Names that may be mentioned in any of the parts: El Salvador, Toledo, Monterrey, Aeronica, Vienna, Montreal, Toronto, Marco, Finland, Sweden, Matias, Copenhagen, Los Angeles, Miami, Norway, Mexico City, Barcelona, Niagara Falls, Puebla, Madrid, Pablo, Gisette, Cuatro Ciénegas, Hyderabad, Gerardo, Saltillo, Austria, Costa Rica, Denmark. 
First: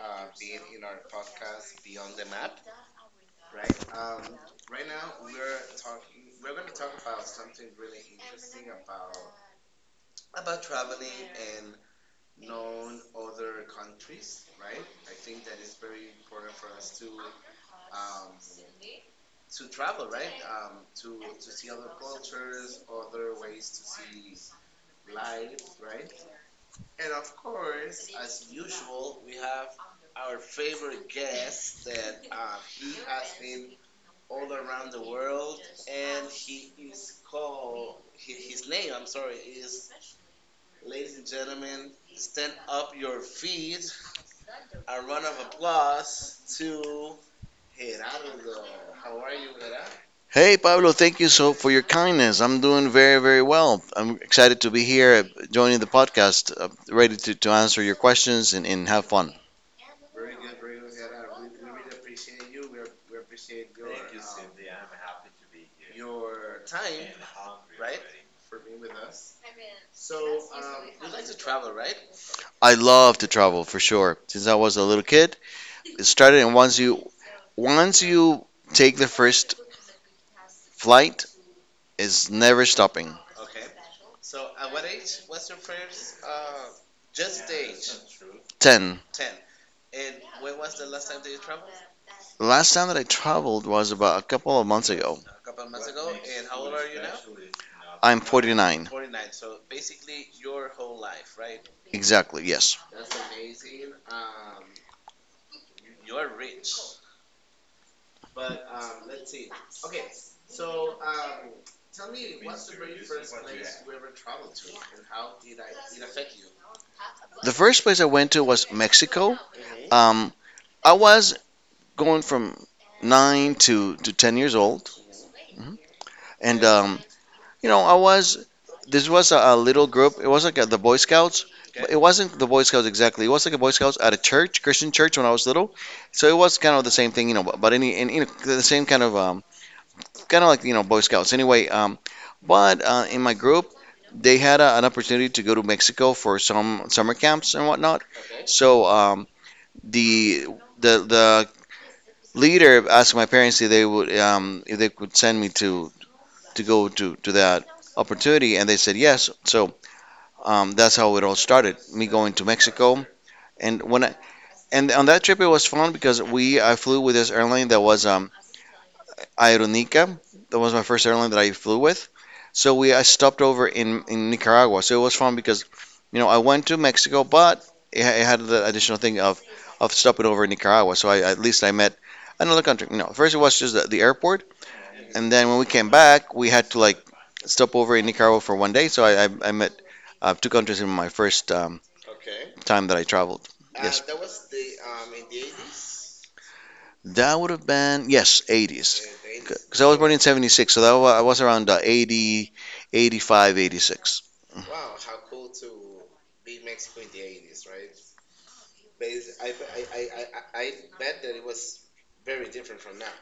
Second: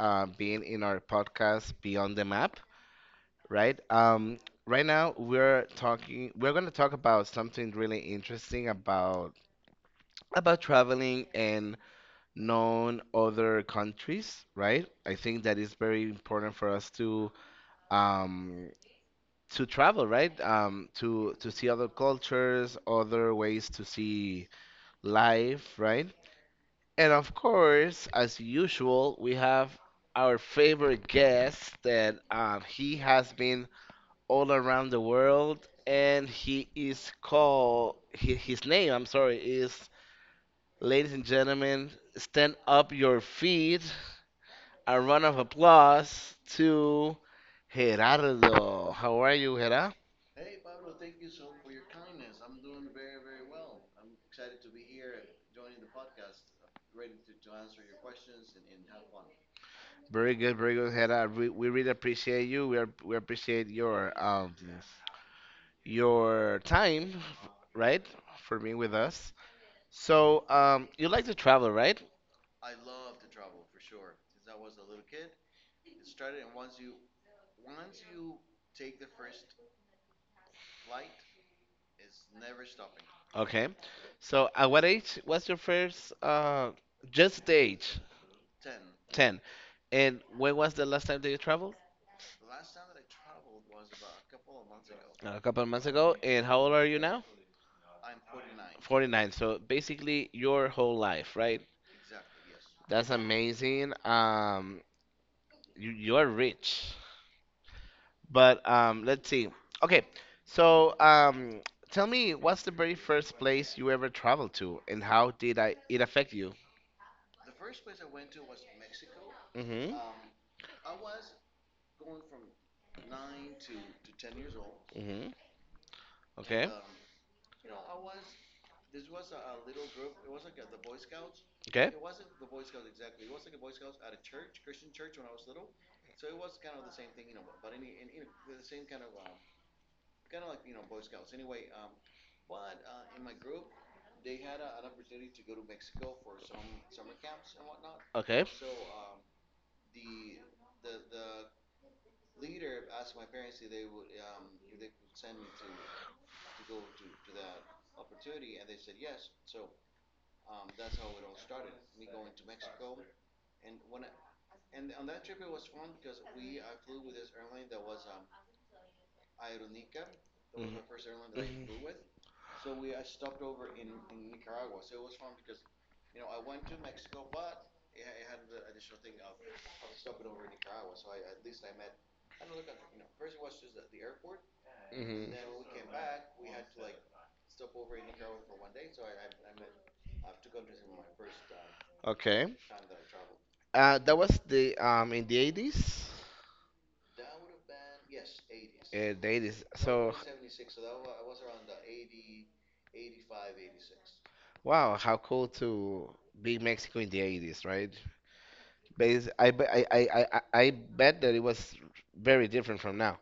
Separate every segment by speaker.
Speaker 1: being in our podcast Beyond the Map. Right, right now we're talking. We're going to talk about something really interesting about traveling and known other countries. Right, I think that is very important for us to um, travel. Right, to see other cultures, other ways to see life. Right. And of course, as usual, we have our favorite guest that he has been all around the world and he is called, his name, I'm sorry, is, ladies and gentlemen, stand up your feet. A round of applause to Gerardo. How are you, Gerardo?
Speaker 2: Hey Pablo, thank you so for your kindness. I'm doing very, very well. I'm excited to be here, joining the podcast, ready to answer your questions, and have fun.
Speaker 1: Very good, very good, Hera. We really appreciate you. We appreciate your yes, your time, right, for being with us. So, you like to travel, right?
Speaker 2: I love to travel for sure. Since I was a little kid, it started, and once you take the first flight, it's never stopping.
Speaker 1: Okay. So, at what age was your first, just the age,
Speaker 2: 10.
Speaker 1: 10. And when was the last time that you traveled?
Speaker 2: Last time that I traveled was about a couple of months ago.
Speaker 1: A couple of months ago. And how old are you now?
Speaker 2: I'm 49.
Speaker 1: 49. So basically your whole life, right?
Speaker 2: Exactly, yes.
Speaker 1: That's amazing. You are rich. But let's see. Okay, so tell me, what's the very first place you ever traveled to, and how did it affect you?
Speaker 2: The first place I went to was Mexico.
Speaker 1: Mm-hmm.
Speaker 2: Um, I was going from 9 to 10 years old.
Speaker 1: Mm-hmm.
Speaker 2: Mhm. And,
Speaker 1: Okay.
Speaker 2: you know, this was a little group. It was like the Boy Scouts. But
Speaker 1: Okay.
Speaker 2: it wasn't the Boy Scouts exactly. It was like a Boy Scouts at a church, Christian church, when I was little. So it was kind of the same thing, you know, you know, the same kind of like, you know, Boy Scouts. Anyway, but in my group, they had an opportunity to go to Mexico for some summer camps and whatnot.
Speaker 1: Okay.
Speaker 2: So the the later, I asked my parents if they would, if they could send me to go to that opportunity, and they said yes. So that's how it all started. Me going to Mexico, and when I, and on that trip it was fun because we I flew with this airline that was, Aeronica. That was my first airline that
Speaker 1: Mhm.
Speaker 2: I flew with. So we I stopped over in Nicaragua. So it was fun because, you know, I went to Mexico, but it had the additional thing of stopping over in Nicaragua. So I at least I met another country. You know, first it was just the airport, and
Speaker 1: Mhm.
Speaker 2: then when we came back, we had to like stop over in Nicaragua for 1 day. So I met, two countries in my first,
Speaker 1: Okay.
Speaker 2: time that I traveled. Yes.
Speaker 1: That was the in the 80s.
Speaker 2: That would have
Speaker 1: Uh,
Speaker 2: been, yes, 80s.
Speaker 1: the
Speaker 2: The 80s.
Speaker 1: eighties.
Speaker 2: Because I was born
Speaker 1: So.
Speaker 2: in 76, so I was around, 80, 85, 86.
Speaker 1: Wow, how cool to be in Mexico in the 80s, right? Bas I, be- I bet that it was very different from now.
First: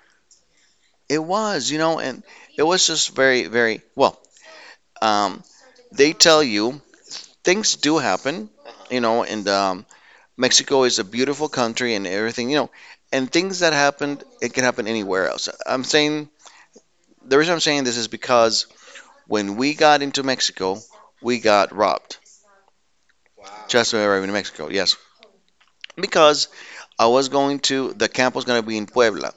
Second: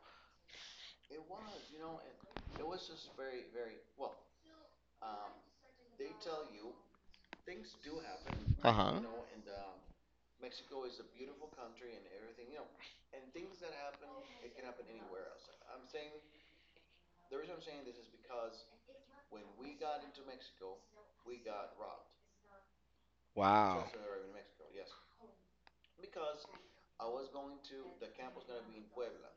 Speaker 2: It was, you know, and it was just very, very well. Um, they tell you things do happen,
Speaker 1: Uh-huh.
Speaker 2: you know, and, Mexico is a beautiful country and everything, you know, and things that happened, it can happen anywhere else. I'm saying The reason I'm saying this is because when we got into Mexico, we got robbed.
Speaker 1: Wow.
Speaker 2: Just when we were in Mexico, yes, because I was going to the camp was going to be in Puebla.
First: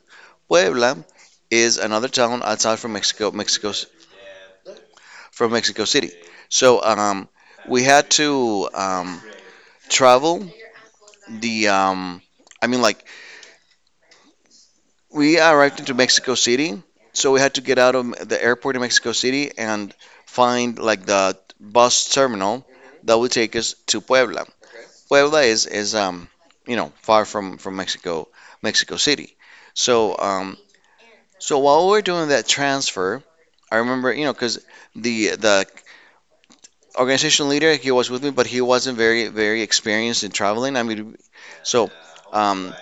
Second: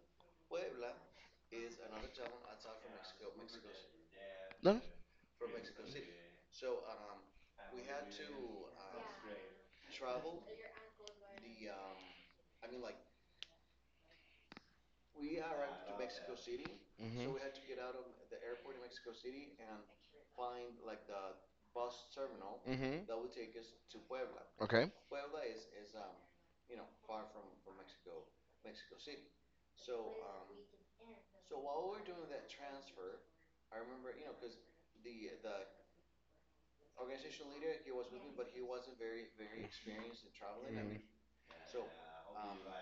Speaker 2: Puebla is another town outside from Mexico, Mexico
Speaker 1: No?
Speaker 2: from Mexico City. So we had to, travel the, I mean like we arrived into Mexico City, so
Speaker 1: Mm-hmm.
Speaker 2: we had to get out of the airport in Mexico City and find like the bus terminal
Speaker 1: Mm-hmm.
Speaker 2: that would take us to Puebla.
Speaker 1: Okay. Mhm.
Speaker 2: Puebla is you know, far from Mexico City. So while we were doing that transfer, I remember, you know, because the organization leader, he
Speaker 1: Mhm.
Speaker 2: was
Speaker 1: Mhm.
Speaker 2: with me, but he wasn't very very
Speaker 1: Mhm.
Speaker 2: experienced in traveling. I mean, so um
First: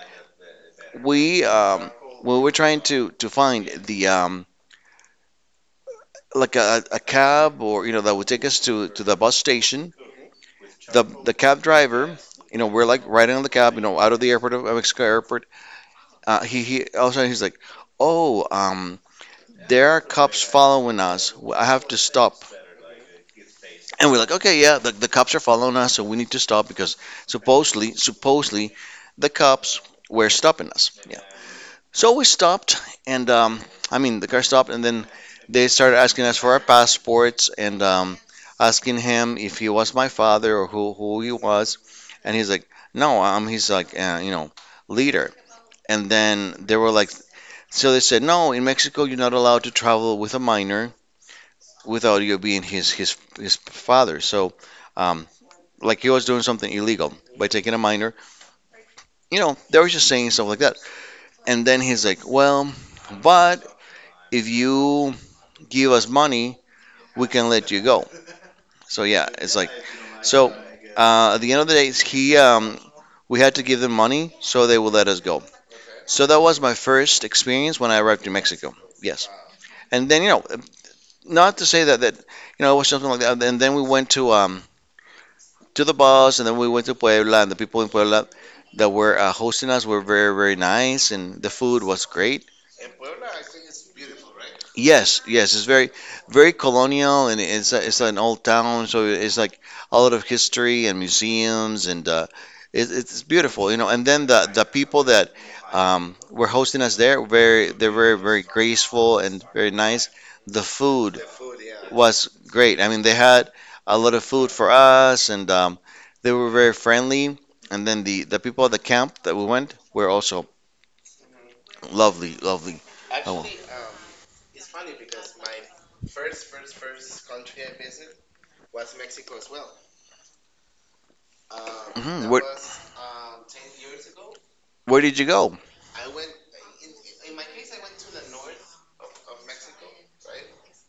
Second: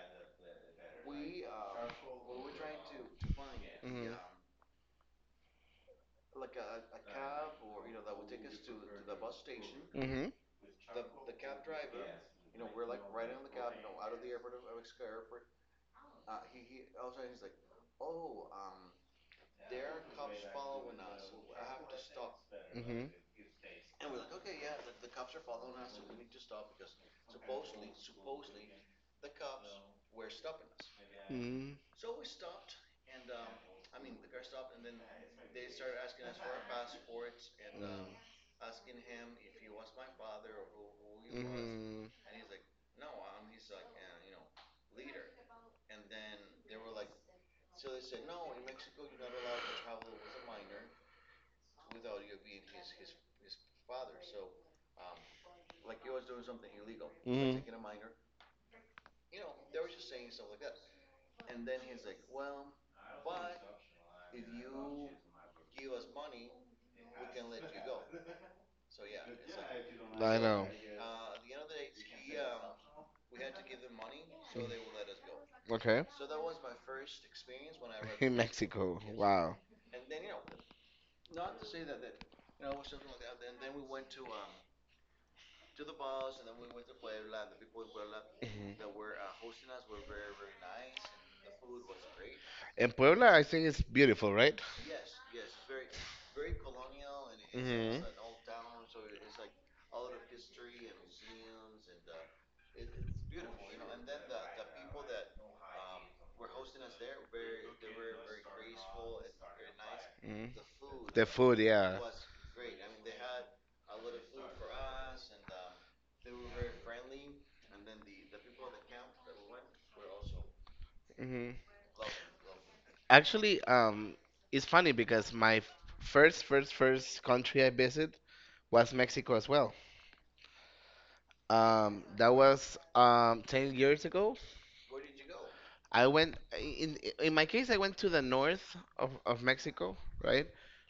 Speaker 2: we um we were trying to find the like a cab, or, you know, that would take us to the bus station.
Speaker 1: Mhm. Mhm.
Speaker 2: The cab driver, you know, we're like riding on the cab, you know, out of the airport of Mexico airport. He's like, oh, there are cops following us. I have to stop.
Speaker 1: Mhm.
Speaker 2: And we're like, okay, yeah, the cops are following us, so we need to stop because supposedly the cops were stopping us. So we stopped, and, the car stopped, and then they started asking us for our passports and, asking him if he was my father or who he was. And he's like, no, I'm he's like, you know, leader. And then they were like, so they said, no, in Mexico, you're not allowed to travel with a minor without you being his father. So, um, like he was doing something illegal by taking a minor. You know, they were just saying stuff like that. And then he's like, well, but if you give us money, we can let you go. So yeah, it's like,
Speaker 1: I
Speaker 2: so,
Speaker 1: know.
Speaker 2: At the end of the day, he we had to give them money
Speaker 1: Mhm.
Speaker 2: so they would let us go.
Speaker 1: Okay.
Speaker 2: So that was my
Speaker 1: First.
Speaker 2: first experience when I arrived
Speaker 1: In
Speaker 2: in
Speaker 1: the
Speaker 2: Mexico.
Speaker 1: Mexico. Yes.
Speaker 2: Yes,
Speaker 1: Wow.
Speaker 2: and then, you know, not to say that you know, it was something like that. And then we went to, to the bus, and then we went to Puebla, and the people in Puebla
Speaker 1: Mhm.
Speaker 2: that were, hosting us were very very nice, and the food was great.
Speaker 1: And Puebla, I think it's beautiful, right?
Speaker 2: Yes, yes, it's very, very
Speaker 1: Very
Speaker 2: colonial, and it's it's
Speaker 1: nice. Mhm.
Speaker 2: an old town, so it's like a lot of history and museums, and, it's beautiful, you know. And then the people that, were hosting us there, very they're very very graceful and very nice.
Speaker 1: So. Mhm.
Speaker 2: The food
Speaker 1: The food, yeah.
Speaker 2: was great. I mean, they had a lot of food for us, and, they were very friendly. And then the people at the camp that we went were also
Speaker 1: Hmm.
Speaker 2: lovely, lovely. Oh, well.
Speaker 1: Actually, it's funny because my first country I visited was Mexico as well.
Speaker 2: Mhm,
Speaker 1: That
Speaker 2: we're-
Speaker 1: was 10 years ago.
Speaker 2: Where did you go?
Speaker 1: I went in my case. I went to the north of Mexico, right?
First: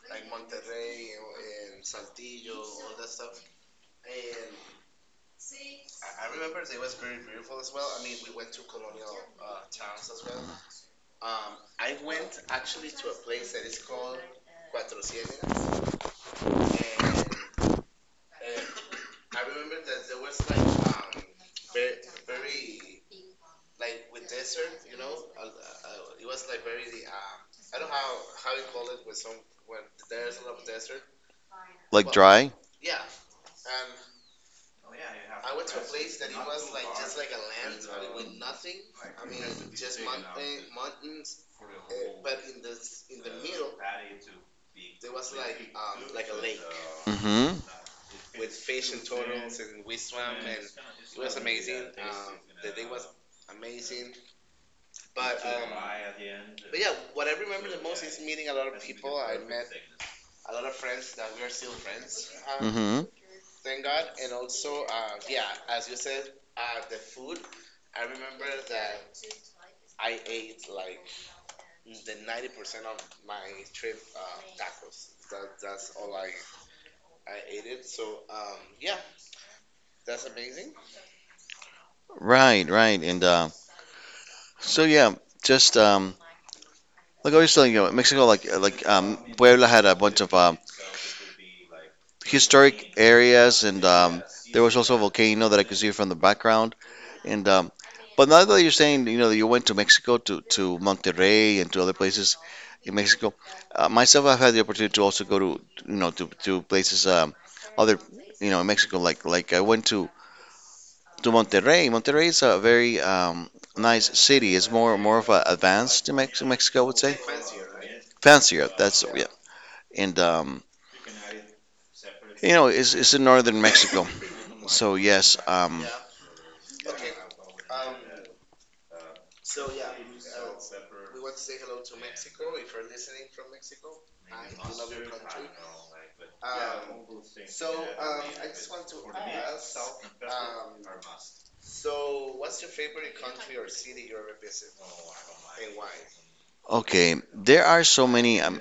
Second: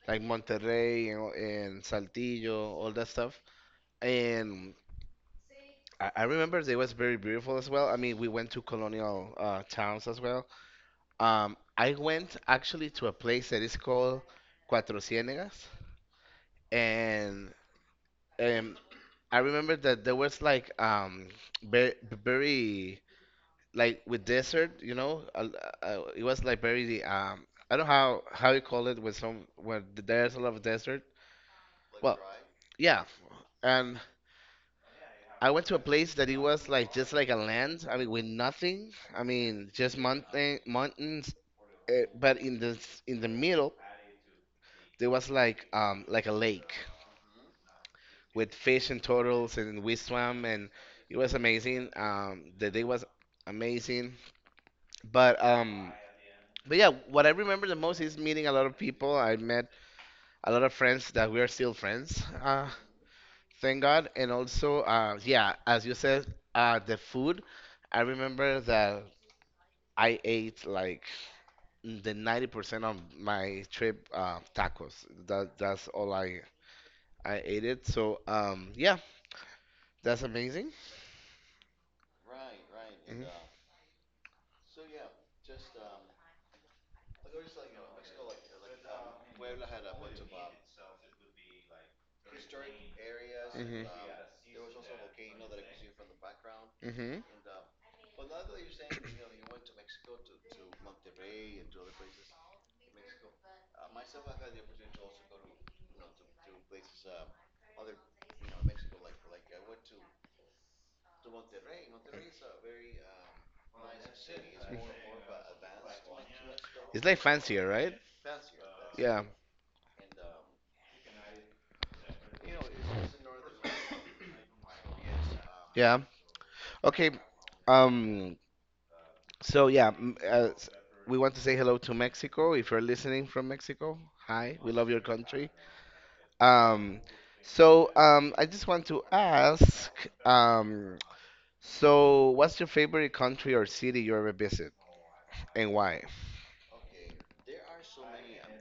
Speaker 1: Like Monterrey and Saltillo, all that stuff. And I remember they was very beautiful as well. I mean, we went to colonial towns as well. I went actually to a place that is called Cuatro Ciénegas, and um, I remember that there was like very very, like, with desert, it was like very I don't know how you call it when some when there's a lot of desert.
Speaker 2: Like
Speaker 1: Well,
Speaker 2: dry?
Speaker 1: yeah, and I went to a place that it was like just like a land. I mean, with nothing. I mean, just mountains, but in the middle there was like a lake
Speaker 2: Mm-hmm.
Speaker 1: with fish and turtles, and we swam, and it was amazing. The day was amazing. But um, but yeah, what I remember the most is meeting a lot of people. I met a lot of friends that we are still friends. Uh,
Speaker 2: Mm-hmm.
Speaker 1: thank God. And also, yeah, as you said, the food. I remember that I ate like the 90% of my trip tacos. That's all I ate it. So yeah, that's amazing.
Speaker 2: Right, right. And,
Speaker 1: Mhm.
Speaker 2: so yeah, just, like I was telling you, Mexico, Puebla had a bunch of, historic areas, and,
Speaker 1: Mhm.
Speaker 2: there was also a volcano that I could see from the background.
Speaker 1: Mhm.
Speaker 2: And, but now that you're saying, you know, that you went to Mexico to Monterrey and to other places in Mexico, myself, I've had the opportunity to also go to, you know, to places, other you know, in Mexico, like I went to Monterrey. Monterrey is a very, nice city. It's more of a advanced to Mexico, I would
Speaker 1: It's
Speaker 2: say.
Speaker 1: like fancier, right?
Speaker 2: Fancier. That's
Speaker 1: Yeah,
Speaker 2: yeah. And, you know, it's in northern Mexico. So yes.
Speaker 1: yeah. Okay. Um. So yeah, we want to say hello to Mexico. If you're listening from Mexico, hi. We love your country. Um. So I just want to ask. Um. So what's your favorite country or city you ever visit, and why?
Speaker 2: Okay. There are so many,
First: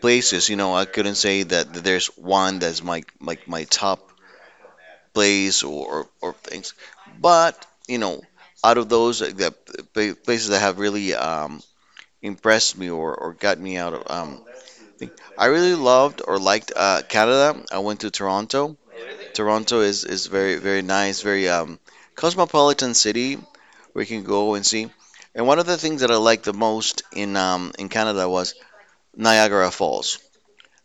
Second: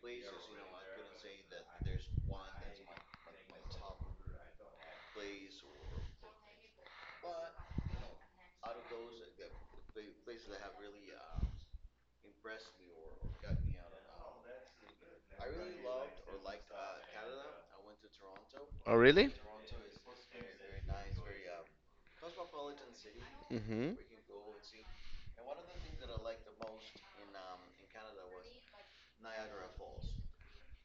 Speaker 2: places. You know, I couldn't say that there's one that's my like my top place, or things. But, you know, out of those, the places that have really, impressed me, or got me out of, thing. I really loved or liked, Canada. I went to Toronto.
Speaker 1: Oh, really?
Speaker 2: Toronto is very very nice, very, cosmopolitan city
Speaker 1: Mm-hmm.
Speaker 2: where you can go and see. And one of the things that I liked the most in, in Canada was Niagara Falls.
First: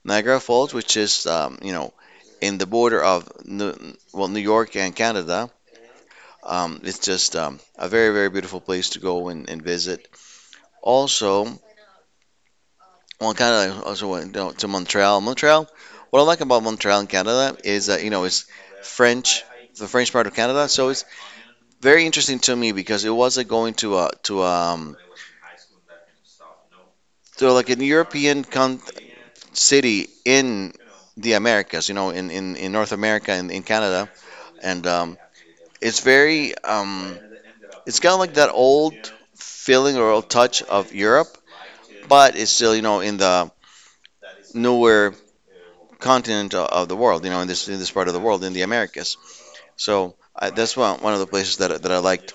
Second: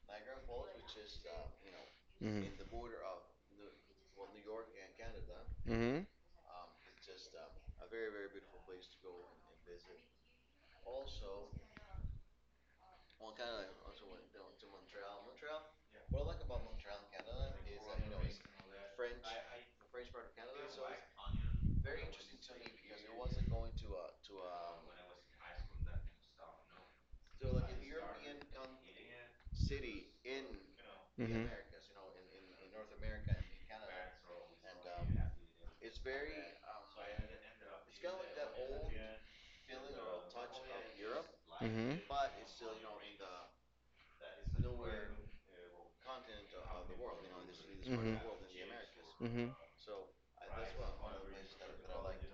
Speaker 2: Niagara Falls, which is, you know, in the
Speaker 1: Mm-hmm.
Speaker 2: border of New York and Canada,
Speaker 1: Mm-hmm.
Speaker 2: it's just, a very very beautiful place to go and, visit. Also, well, Canada, I also went down to Montreal. Montreal, what I like about Montreal in Canada is that, you know, it's French, the French part of Canada. So it's very interesting to me because it wasn't going to a, to to like an European city in the
Speaker 1: Mm-hmm.
Speaker 2: Americas, you know, in North America and in Canada. And, it's very, it's kind of like that old feeling or old touch of Europe,
Speaker 1: Mm-hmm.
Speaker 2: but it's still, you know, in the newer continent of the world, you know, in this part of
Speaker 1: Mm-hmm.
Speaker 2: the world, in the Americas.
Speaker 1: Mm-hmm.
Speaker 2: So that's one of the places that I liked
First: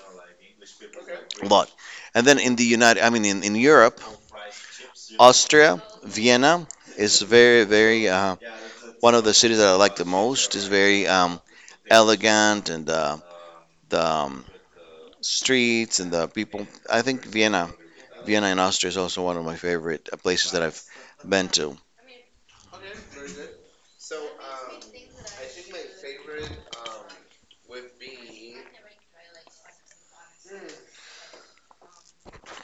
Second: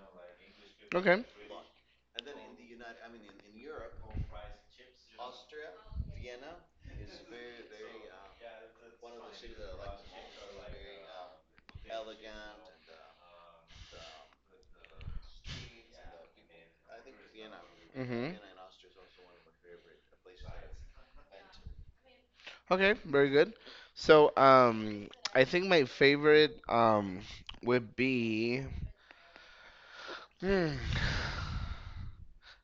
Speaker 1: Okay.
Speaker 2: a lot. And then in the United, I mean in, Europe, Austria, Vienna is very very, one of the cities that I like the most. Is very, elegant and, the, streets and the people. I think
Speaker 1: Mm-hmm.
Speaker 2: Vienna in Austria is also one of my favorite, places that I've been to.
Speaker 1: Okay, very good. So, I think my favorite would be hmm,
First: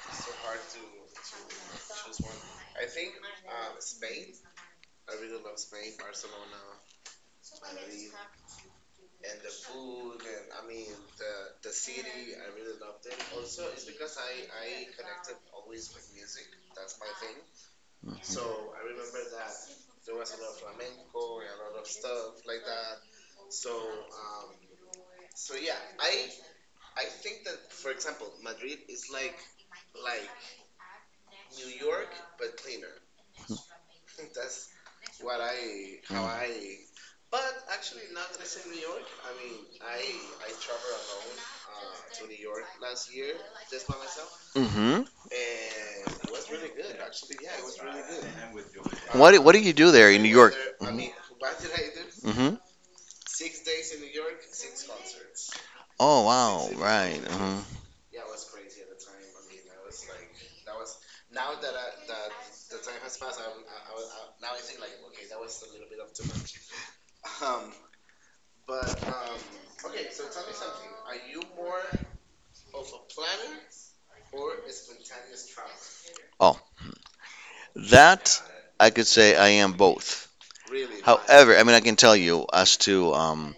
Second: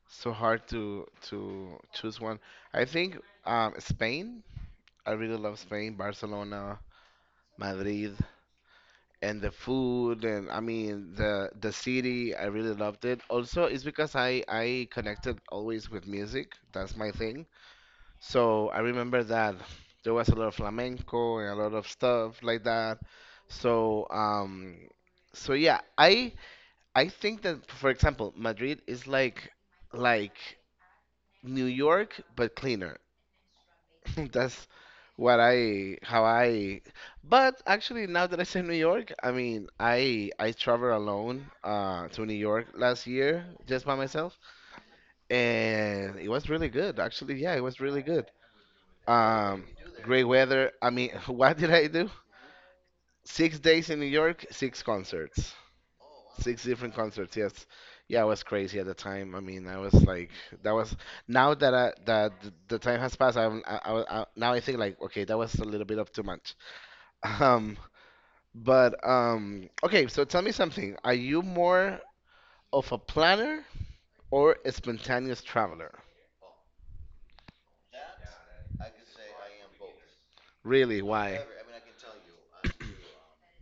Speaker 1: so hard to choose one. I think Spain. I really love Spain, Barcelona, Madrid, and the food, and I mean the city. I really loved it. Also, it's because I connected always with music. That's my thing. So I remember that there was a lot of flamenco and a lot of stuff like that. So yeah, I think that, for example, Madrid is like like New York but cleaner. That's what I, how I.
Speaker 2: Mm-hmm.
Speaker 1: But actually, now that I say New York, I mean, I traveled alone to New York last year, just by myself,
Speaker 2: Mm-hmm.
Speaker 1: and it was really good. Actually, yeah, it was really good.
Speaker 2: What do
Speaker 1: Um,
Speaker 2: you do there
Speaker 1: great
Speaker 2: in New York?
Speaker 1: weather. I
Speaker 2: Mm-hmm.
Speaker 1: mean, what did I do?
Speaker 2: Mm-hmm.
Speaker 1: 6 days in New York, six concerts,
Speaker 2: Oh
Speaker 1: six
Speaker 2: wow,
Speaker 1: different
Speaker 2: right.
Speaker 1: concerts.
Speaker 2: Hmm.
Speaker 1: Yes, yeah, I was crazy at the time. I mean, I was like, that was, now that the time has passed. I'm I, now I think like, okay, that was a little bit of too much. Um, but okay. So tell me something. Are you more of a planner or a spontaneous traveler?
Speaker 2: Oh, that I could say I am both.
Speaker 1: Really, why?
Speaker 2: However, I mean I can tell you as to,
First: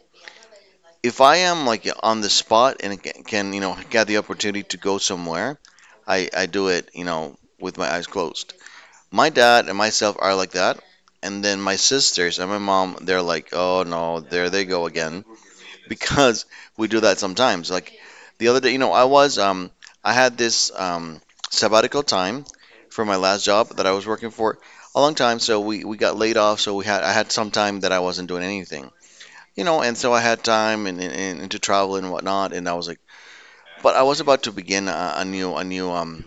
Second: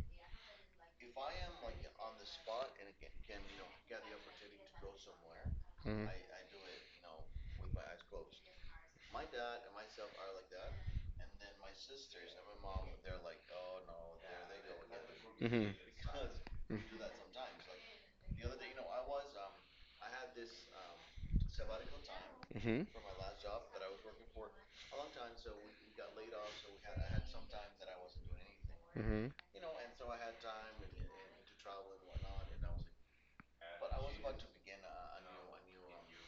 Speaker 2: if I am like on the spot and can, you know, get the opportunity to go somewhere,
Speaker 1: Mhm.
Speaker 2: I do it, you know, with my eyes closed. My dad and myself are like that, and then my sisters and my mom, they're like, oh no, there they go again.
Speaker 1: Mhm.
Speaker 2: Because we do that sometimes. Like the other day, you know, I had this, sabbatical time
Speaker 1: Mhm.
Speaker 2: for my last job that I was working for a long time, so we got laid off, so we had I had some time that I wasn't doing anything.
Speaker 1: Mhm.
Speaker 2: You know, and so I had time and to travel and whatnot, and I was like, but I was about to begin a, a new a new um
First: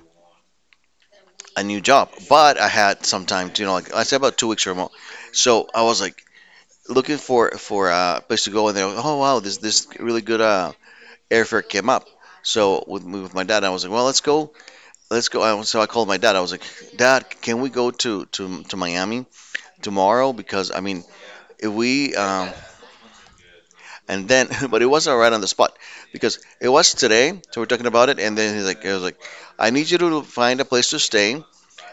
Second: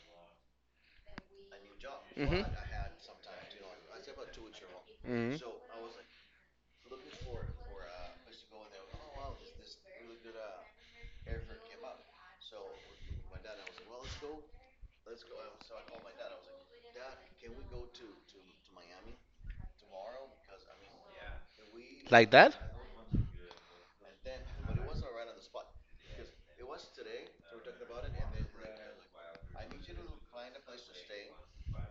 Speaker 2: a new job,
Speaker 1: Mm-hmm.
Speaker 2: but I had some time to, you know, like I said, about 2 weeks remote,
Speaker 1: Mm-hmm. like,
Speaker 2: so I was like looking for a place to go, and they're like, oh wow, this really good airfare came up. So with my dad, I was like, well, let's go, let's go. So I called my dad. I was like, Dad, can we go to Miami tomorrow? Because I mean, if we
Speaker 1: like, that?
Speaker 2: and then, but it wasn't right on the spot because it was today. So we're talking about it, and then he's like, I was like, I need you to find a place to stay.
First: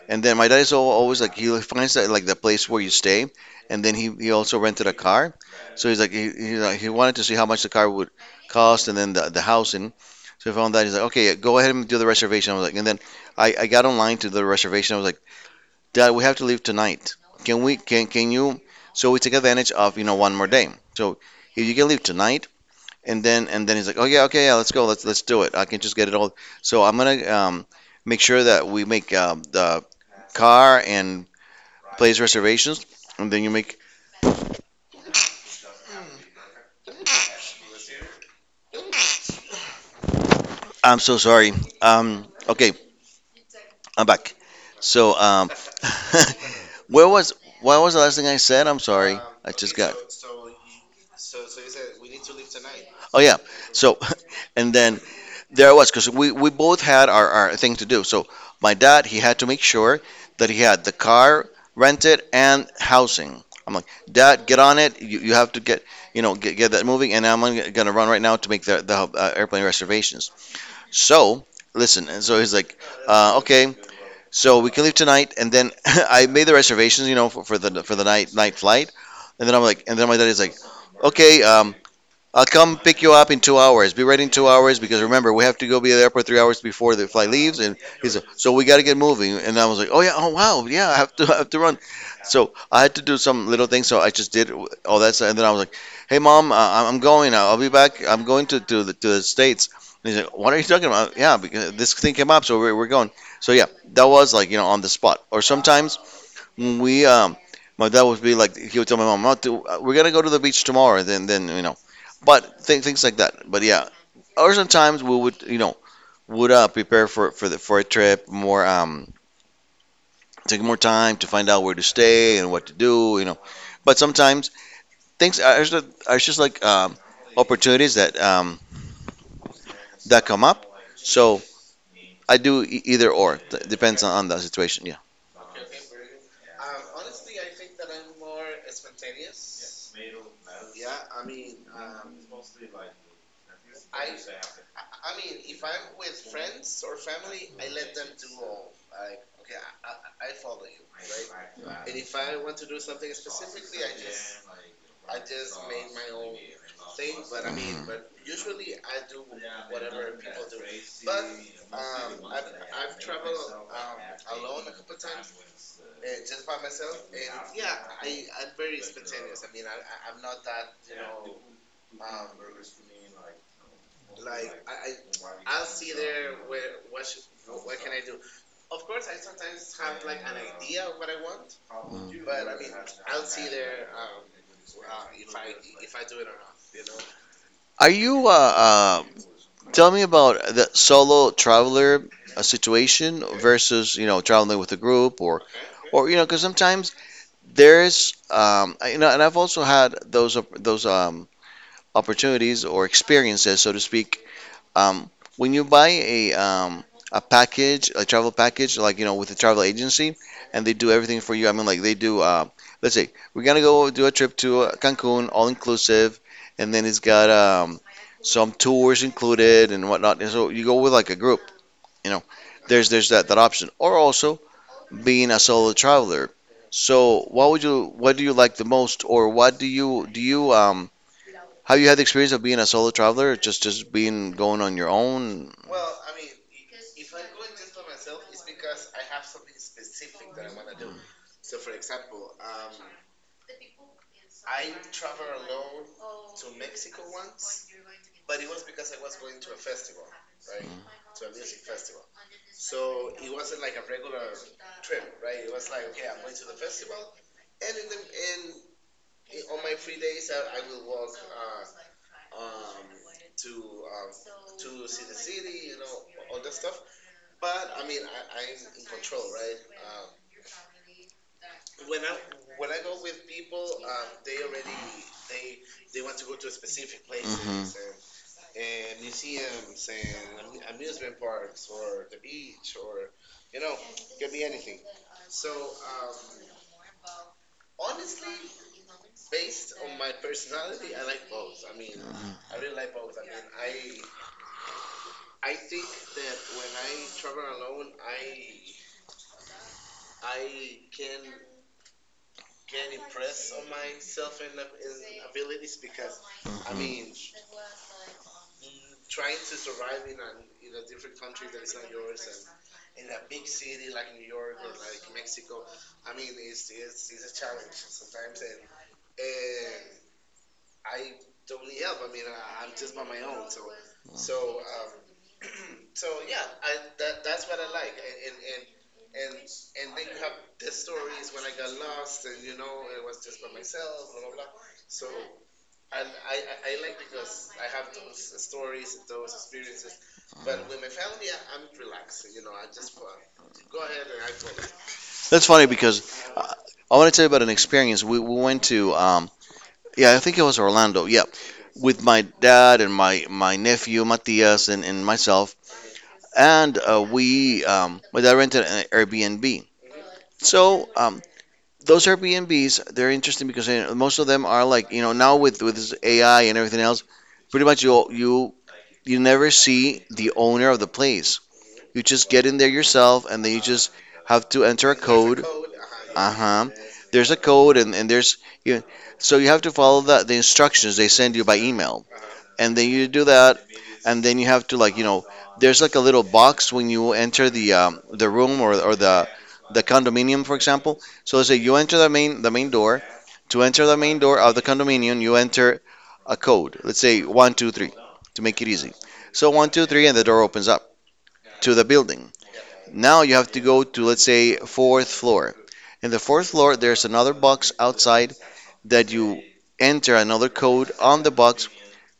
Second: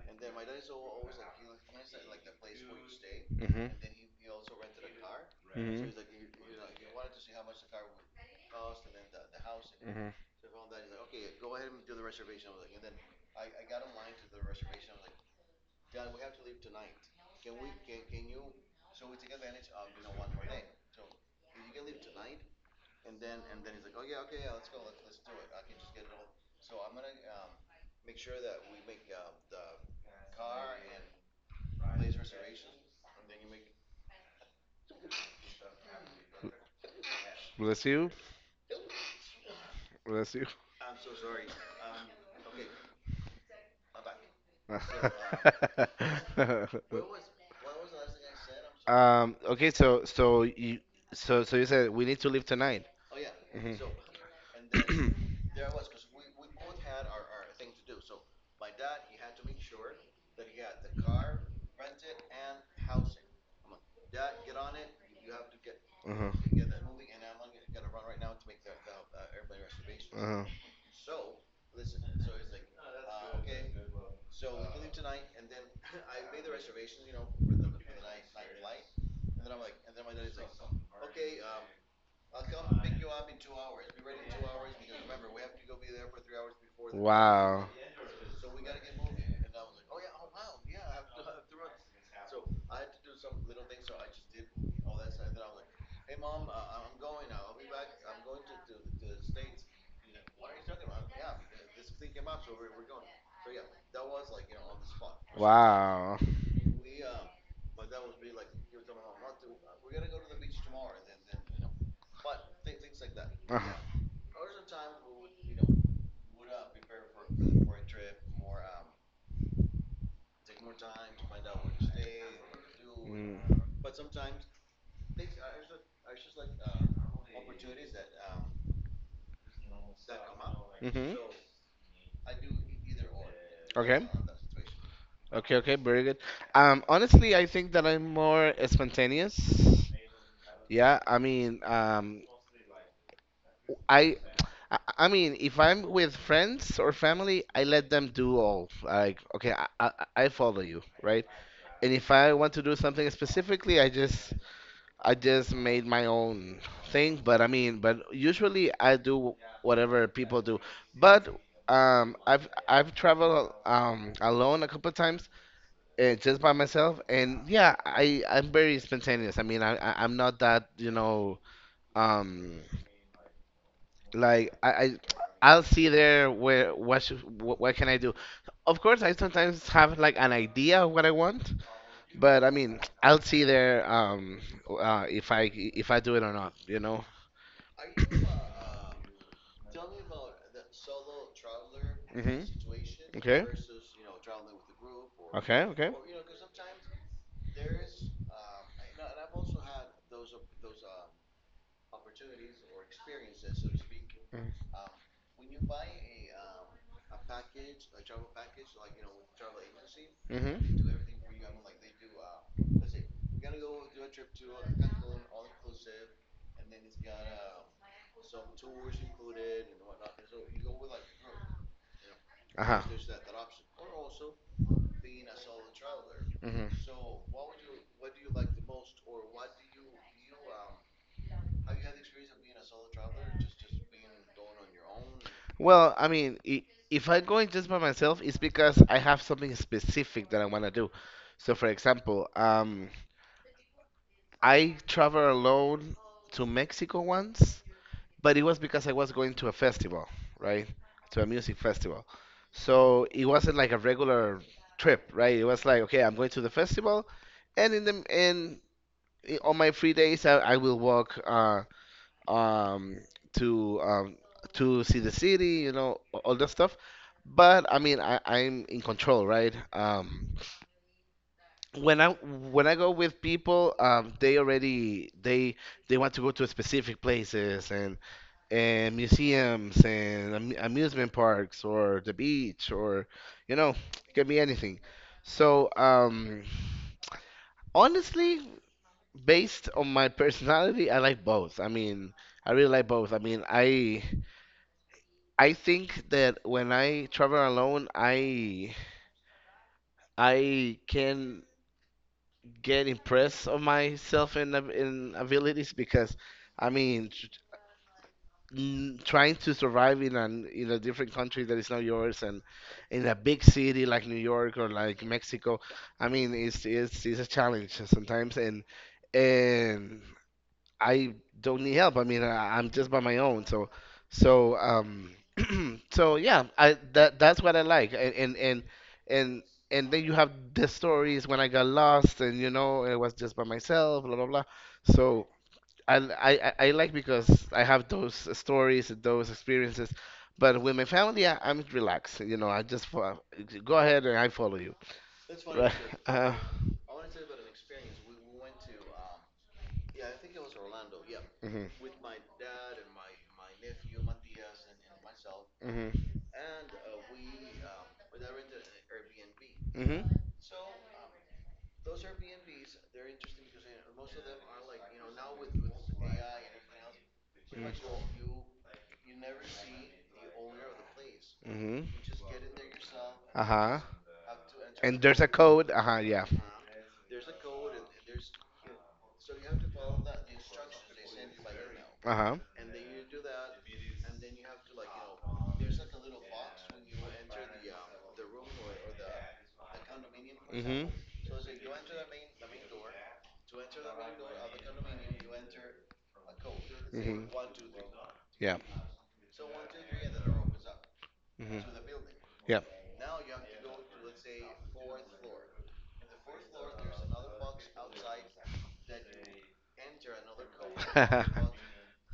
Speaker 2: And then my dad is always like he finds that like the place where you stay, and then
Speaker 1: Mm-hmm.
Speaker 2: he also rented a car, so
Speaker 1: Mm-hmm.
Speaker 2: he's like he wanted to see how much the car would cost, and then the housing.
Speaker 1: Mm-hmm.
Speaker 2: So he found that. He's like, okay, go ahead and do the reservation. I was like, and then I got online to the reservation. I was like, Dad, we have to leave tonight. Can we can you? So we take advantage of, you know, one more day. So if you can leave tonight, and then he's like, "Oh yeah, okay, yeah, let's go, let's do it. I can just get it all." So I'm gonna make sure that we make the car and place reservations, and then you make.
Speaker 1: Bless you. Bless you.
Speaker 2: I'm so sorry. Okay, I'm back. So um, where was what was the last thing I said? I'm sorry. I
Speaker 1: Okay.
Speaker 2: just got.
Speaker 1: So you said we need to leave tonight.
Speaker 2: Oh yeah.
Speaker 1: Mm-hmm.
Speaker 2: So and then there I was because we both had our thing to do. So my dad, he had to make sure that he had the car rented and housing. I'm like, Dad, get on it. You have to get, you
Speaker 1: Uh-huh.
Speaker 2: know, get that moving, and I'm gonna run right now to make the airplane reservations.
Speaker 1: Uh-huh.
Speaker 2: So listen, and so he's like, okay, so we can leave tonight. And then I made the reservations, you know, for the night flight, and then I'm like, and then my dad is like, okay, I'll come pick you up in 2 hours. Be ready in 2 hours because remember we have to go be at the airport 3 hours before the flight leaves.
Speaker 1: Wow.
Speaker 2: And he's like, so we got to get moving. And I was like, oh yeah, oh wow, yeah, I have to I have to run. So I had to do some little things. So I just did all that stuff. And then I was like, hey mom, I'm going. I'll be back. I'm going to, the, to the states. And he's like, what are you talking about? Yeah, because this thing came up, so we're going. So yeah, that was, like, you know, on the spot. Or sometimes
Speaker 1: Wow.
Speaker 2: when we my dad would be like, he would tell my mom, not to, we're gonna go to the beach tomorrow, then you know, but things like that, but yeah. Or sometimes we would, you know, would prepare for a trip more, take more time to find out where to stay and what to do, you
Speaker 1: Mm.
Speaker 2: know. But sometimes things are just like opportunities that that come up,
Speaker 1: Mm-hmm.
Speaker 2: so I do either or.
Speaker 1: Okay.
Speaker 2: Depends on the situation, yeah.
Speaker 1: Okay, okay, very good. Honestly, I think that I'm more spontaneous. Yeah, I mean, I, if I'm with friends or family, I let them do all. Like, okay, I follow you, right? And if I want to do something specifically, I just made my own thing. But I mean, but usually I do whatever people do. But I've traveled alone a couple of times, just by myself, and yeah, I'm very spontaneous. I mean, I'm not that, um like, I'll see there, where what should, what can I do. Of course, I sometimes have like an idea of what I want,
Speaker 2: Mhm.
Speaker 1: but I mean, I'll see there, if I do it or not.
Speaker 2: Are you tell me about the solo traveler
Speaker 1: Mhm.
Speaker 2: situation
Speaker 1: Okay.
Speaker 2: versus, you know, traveling with a group? or
Speaker 1: Okay. Okay.
Speaker 2: or you know, because sometimes there's you know, and I've also had those opportunities or experiences, so to speak, um, when you buy a package, a travel package, like, you know, with a travel agency,
Speaker 1: Mhm.
Speaker 2: and they do everything for you. I mean, like they do. Let's say we're gonna go do a trip to Cancun, all inclusive, and then it's got some tours included and whatnot. And so you go with like a group, you know.
Speaker 1: Uh-huh.
Speaker 2: There's that option, or also being a solo traveler.
Speaker 1: Hmm.
Speaker 2: So what would you, what do you like the most, or what do you, do you have you had the experience of being a solo traveler, just being going on your own?
Speaker 1: Well, I mean, if I'm going just by myself, it's because I have something specific that I want to do. So, for example, I traveled alone to Mexico once, but it was because I was going to a festival, right? To a music festival. So it wasn't like a regular trip, right? It was like, okay, I'm going to the festival, and in the, on my free days, I will walk, um, to um, to see the city, all that stuff. But I mean, I'm in control, right? When I go with people, they already they want to go to specific
Speaker 2: Hmm. And,
Speaker 1: places and museums and am amusement parks or the beach or, you know, it could be anything. So honestly, based on my personality, I like both. I mean, I really like both. I mean, I think that when I travel alone, I can get impressed of myself in abilities because, I mean, trying to survive in an, in a different country that is not yours, and in a big city like New York or like Mexico, I mean, it's a challenge sometimes, and and. I don't need help. I mean, I'm just by my own. So, so, um, so yeah, I that that's what I like. And and then you have the stories when I got lost, and, it was just by myself, blah blah blah. So I like because I have those stories, and those experiences. But with my family, I'm relaxed. You know, I just go ahead and I follow you.
Speaker 2: that's funny
Speaker 1: Right.
Speaker 2: because
Speaker 1: Uh,
Speaker 2: I want to tell you about an experience. We went to, yeah, I think it was Orlando. Yeah,
Speaker 1: mhm,
Speaker 2: with my dad and my nephew Matias and myself,
Speaker 1: mhm,
Speaker 2: and we my dad rented an Airbnb.
Speaker 1: mhm,
Speaker 2: So those Airbnbs, they're interesting because you, most of them are, like, you know, now with this AI and everything else, pretty much you
Speaker 1: mhm,
Speaker 2: you you never see the owner of the place.
Speaker 1: mhm,
Speaker 2: You just get in there yourself, and then you
Speaker 1: uh-huh.
Speaker 2: just have to enter a
Speaker 1: And there's a
Speaker 2: code.
Speaker 1: code. Uh huh. Yeah.
Speaker 2: Uh-huh. There's a code, and there's you, so you have to follow the instructions they send you by email,
Speaker 1: Uh huh.
Speaker 2: and then you do that, and then you have to, like, you know, there's like a little box when you enter the room, or the condominium, for
Speaker 1: Mhm.
Speaker 2: example. So let's say you enter the main door. To enter the main door of the condominium, you enter a code. Let's say
Speaker 1: Mhm.
Speaker 2: 1 2 3 to make
Speaker 1: Yeah.
Speaker 2: it easy. So 1 2 3, and the door opens up
Speaker 1: Mhm.
Speaker 2: to the building.
Speaker 1: Yeah.
Speaker 2: Now you have to go to, let's say, fourth floor. In the fourth floor, there's another box outside that you enter another code on the box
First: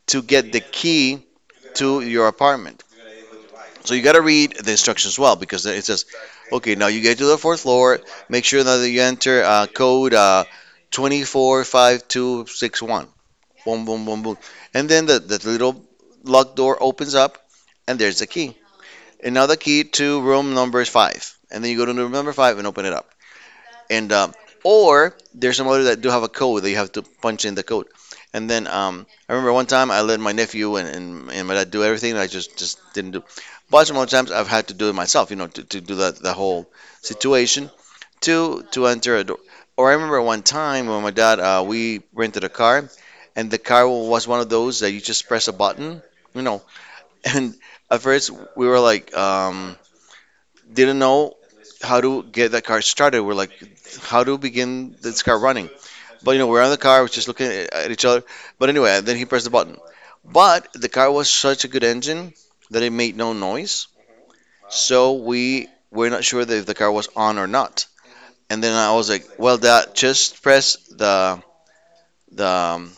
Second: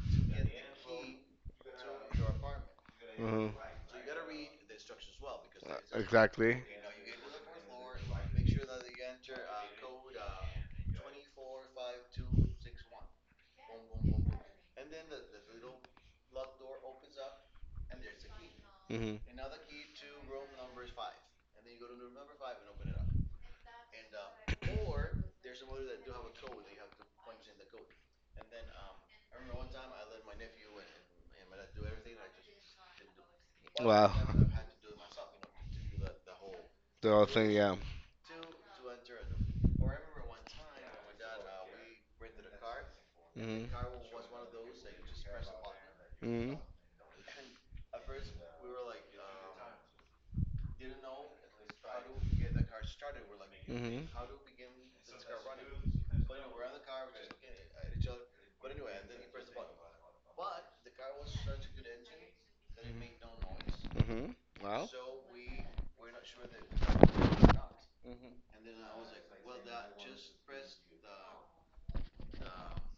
Speaker 2: to get the key to your apartment.
Speaker 1: Mhm.
Speaker 2: So you got to read the instructions well, because it says,
Speaker 1: Exactly.
Speaker 2: okay, now you get to the fourth floor. Make sure that you enter code 245261. Boom, boom, boom, boom. And then the little locked door opens up, and there's the key.
Speaker 1: Mhm.
Speaker 2: And now the key to room number five. And then you go to room number five and open it up and or there's some others that do have a code, that you have to punch in the code. And then I remember one time I let my nephew and my dad do everything, and I just didn't do. But some other
Speaker 1: Wow.
Speaker 2: times I've had to do it myself, you know, to do that the whole
Speaker 1: The whole thing.
Speaker 2: situation,
Speaker 1: Yeah.
Speaker 2: to enter a door. Or I remember one time when my dad we rented a car, and the
Speaker 1: Mhm.
Speaker 2: car was one of those that you just press a button, you
Speaker 1: Mhm.
Speaker 2: know. And at first we were like didn't know how to get that car started. We're like,
Speaker 1: Mhm.
Speaker 2: how to begin this car running? But you know, we're on the car, we're just looking at each other. But anyway, then he pressed the button. But the car was such a good engine that it made no noise.
Speaker 1: Mhm. Wow.
Speaker 2: So we were not sure that if the car was on or not. And then I was like, well, that, just press the the um,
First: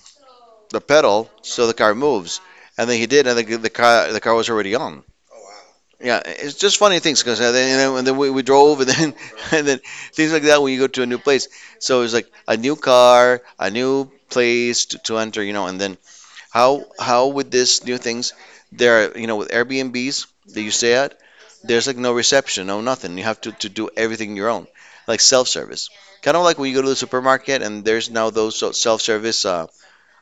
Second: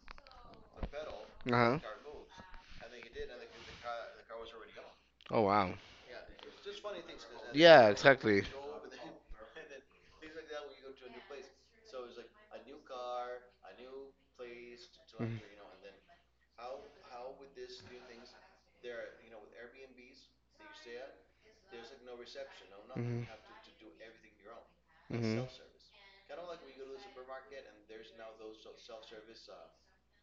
Speaker 2: the pedal
Speaker 1: Uh
Speaker 2: so the
Speaker 1: huh.
Speaker 2: car moves. And then he did, and the, the car was already on.
Speaker 1: Oh wow.
Speaker 2: Yeah, it's just funny things, because then, you
Speaker 1: Yeah.
Speaker 2: know, and then we
Speaker 1: Exactly.
Speaker 2: drove and then and then things like that when you go to a new place. So it's like a new car, a new place to
Speaker 1: Mhm.
Speaker 2: enter, you know, and then how with this new things there are, you know, with Airbnbs that you stay at, there's like no reception, no nothing. You
Speaker 1: Mhm.
Speaker 2: have to do everything your own, like
Speaker 1: Mhm.
Speaker 2: self-service. Kind of like when you go to the supermarket and there's now those self-service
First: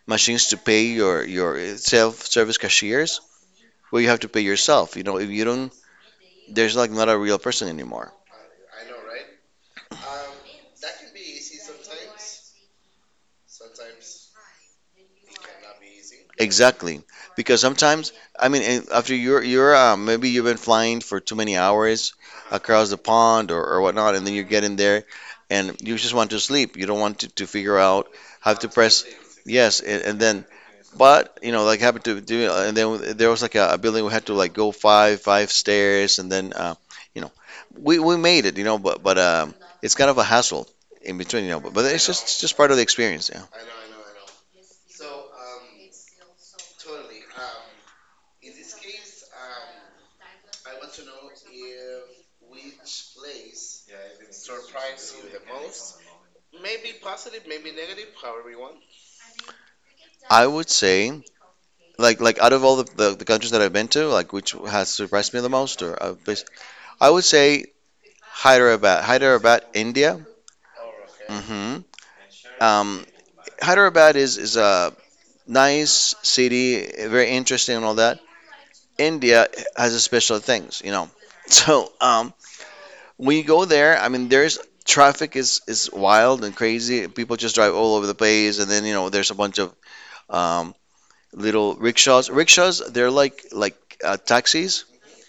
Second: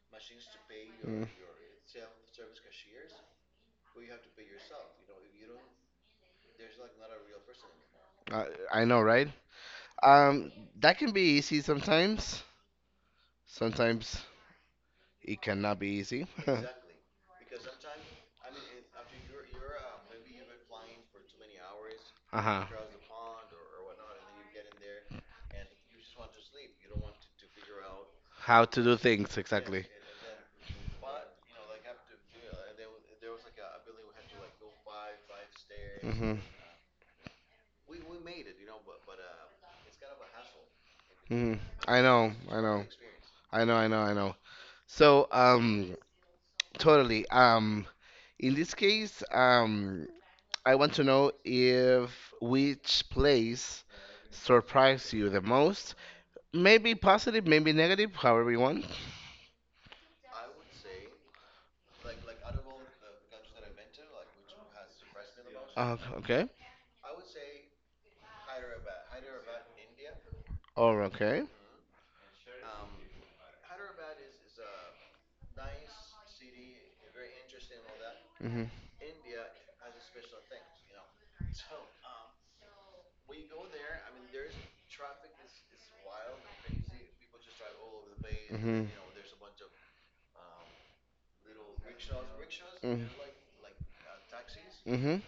Speaker 2: machines to pay your
Speaker 1: Mm.
Speaker 2: self-service cashiers, where you have to pay yourself. You know, if you don't, there's like not a real person anymore.
Speaker 1: I, I know, right? Um, that can be easy sometimes. Sometimes it cannot be easy.
Speaker 2: Exactly, because sometimes I mean, and after you're maybe you've been flying for too many hours
Speaker 1: Uh-huh.
Speaker 2: across the pond, or whatnot, and then you get in there and you just want to sleep. You don't want to figure out how
Speaker 1: How
Speaker 2: to
Speaker 1: to do
Speaker 2: press,
Speaker 1: things
Speaker 2: yes,
Speaker 1: exactly.
Speaker 2: and then but you know, like happened to do, and then there was like a building, we had to like go five stairs, and
Speaker 1: Mhm.
Speaker 2: then you know, we made it, you know, but it's kind of a hassle in between, you
Speaker 1: Mhm.
Speaker 2: know, but
Speaker 1: I know.
Speaker 2: it's just
Speaker 1: I
Speaker 2: part of the
Speaker 1: know.
Speaker 2: experience. Yeah,
Speaker 1: I know. I know. I know. So, totally. In this case, I want to know if which place surprised you the most. Maybe positive, maybe negative, however you want.
Speaker 2: I would say. Like out of all the countries that I've been to, like which has surprised me the most,
Speaker 1: Okay.
Speaker 2: I would say Hyderabad, Hyderabad, India.
Speaker 1: Or okay.
Speaker 2: Hmm. Um, Hyderabad is a nice city, very interesting and all that.
Speaker 1: Mhm.
Speaker 2: India has a special things, you know. So um, when you go there, I mean, there's traffic is wild and crazy. People just drive all over the place, and then
Speaker 1: Mhm.
Speaker 2: you know there's a bunch of um, little rickshaws. Rickshaws,
Speaker 1: Mhm.
Speaker 2: they're like taxis.
Speaker 1: Mhm.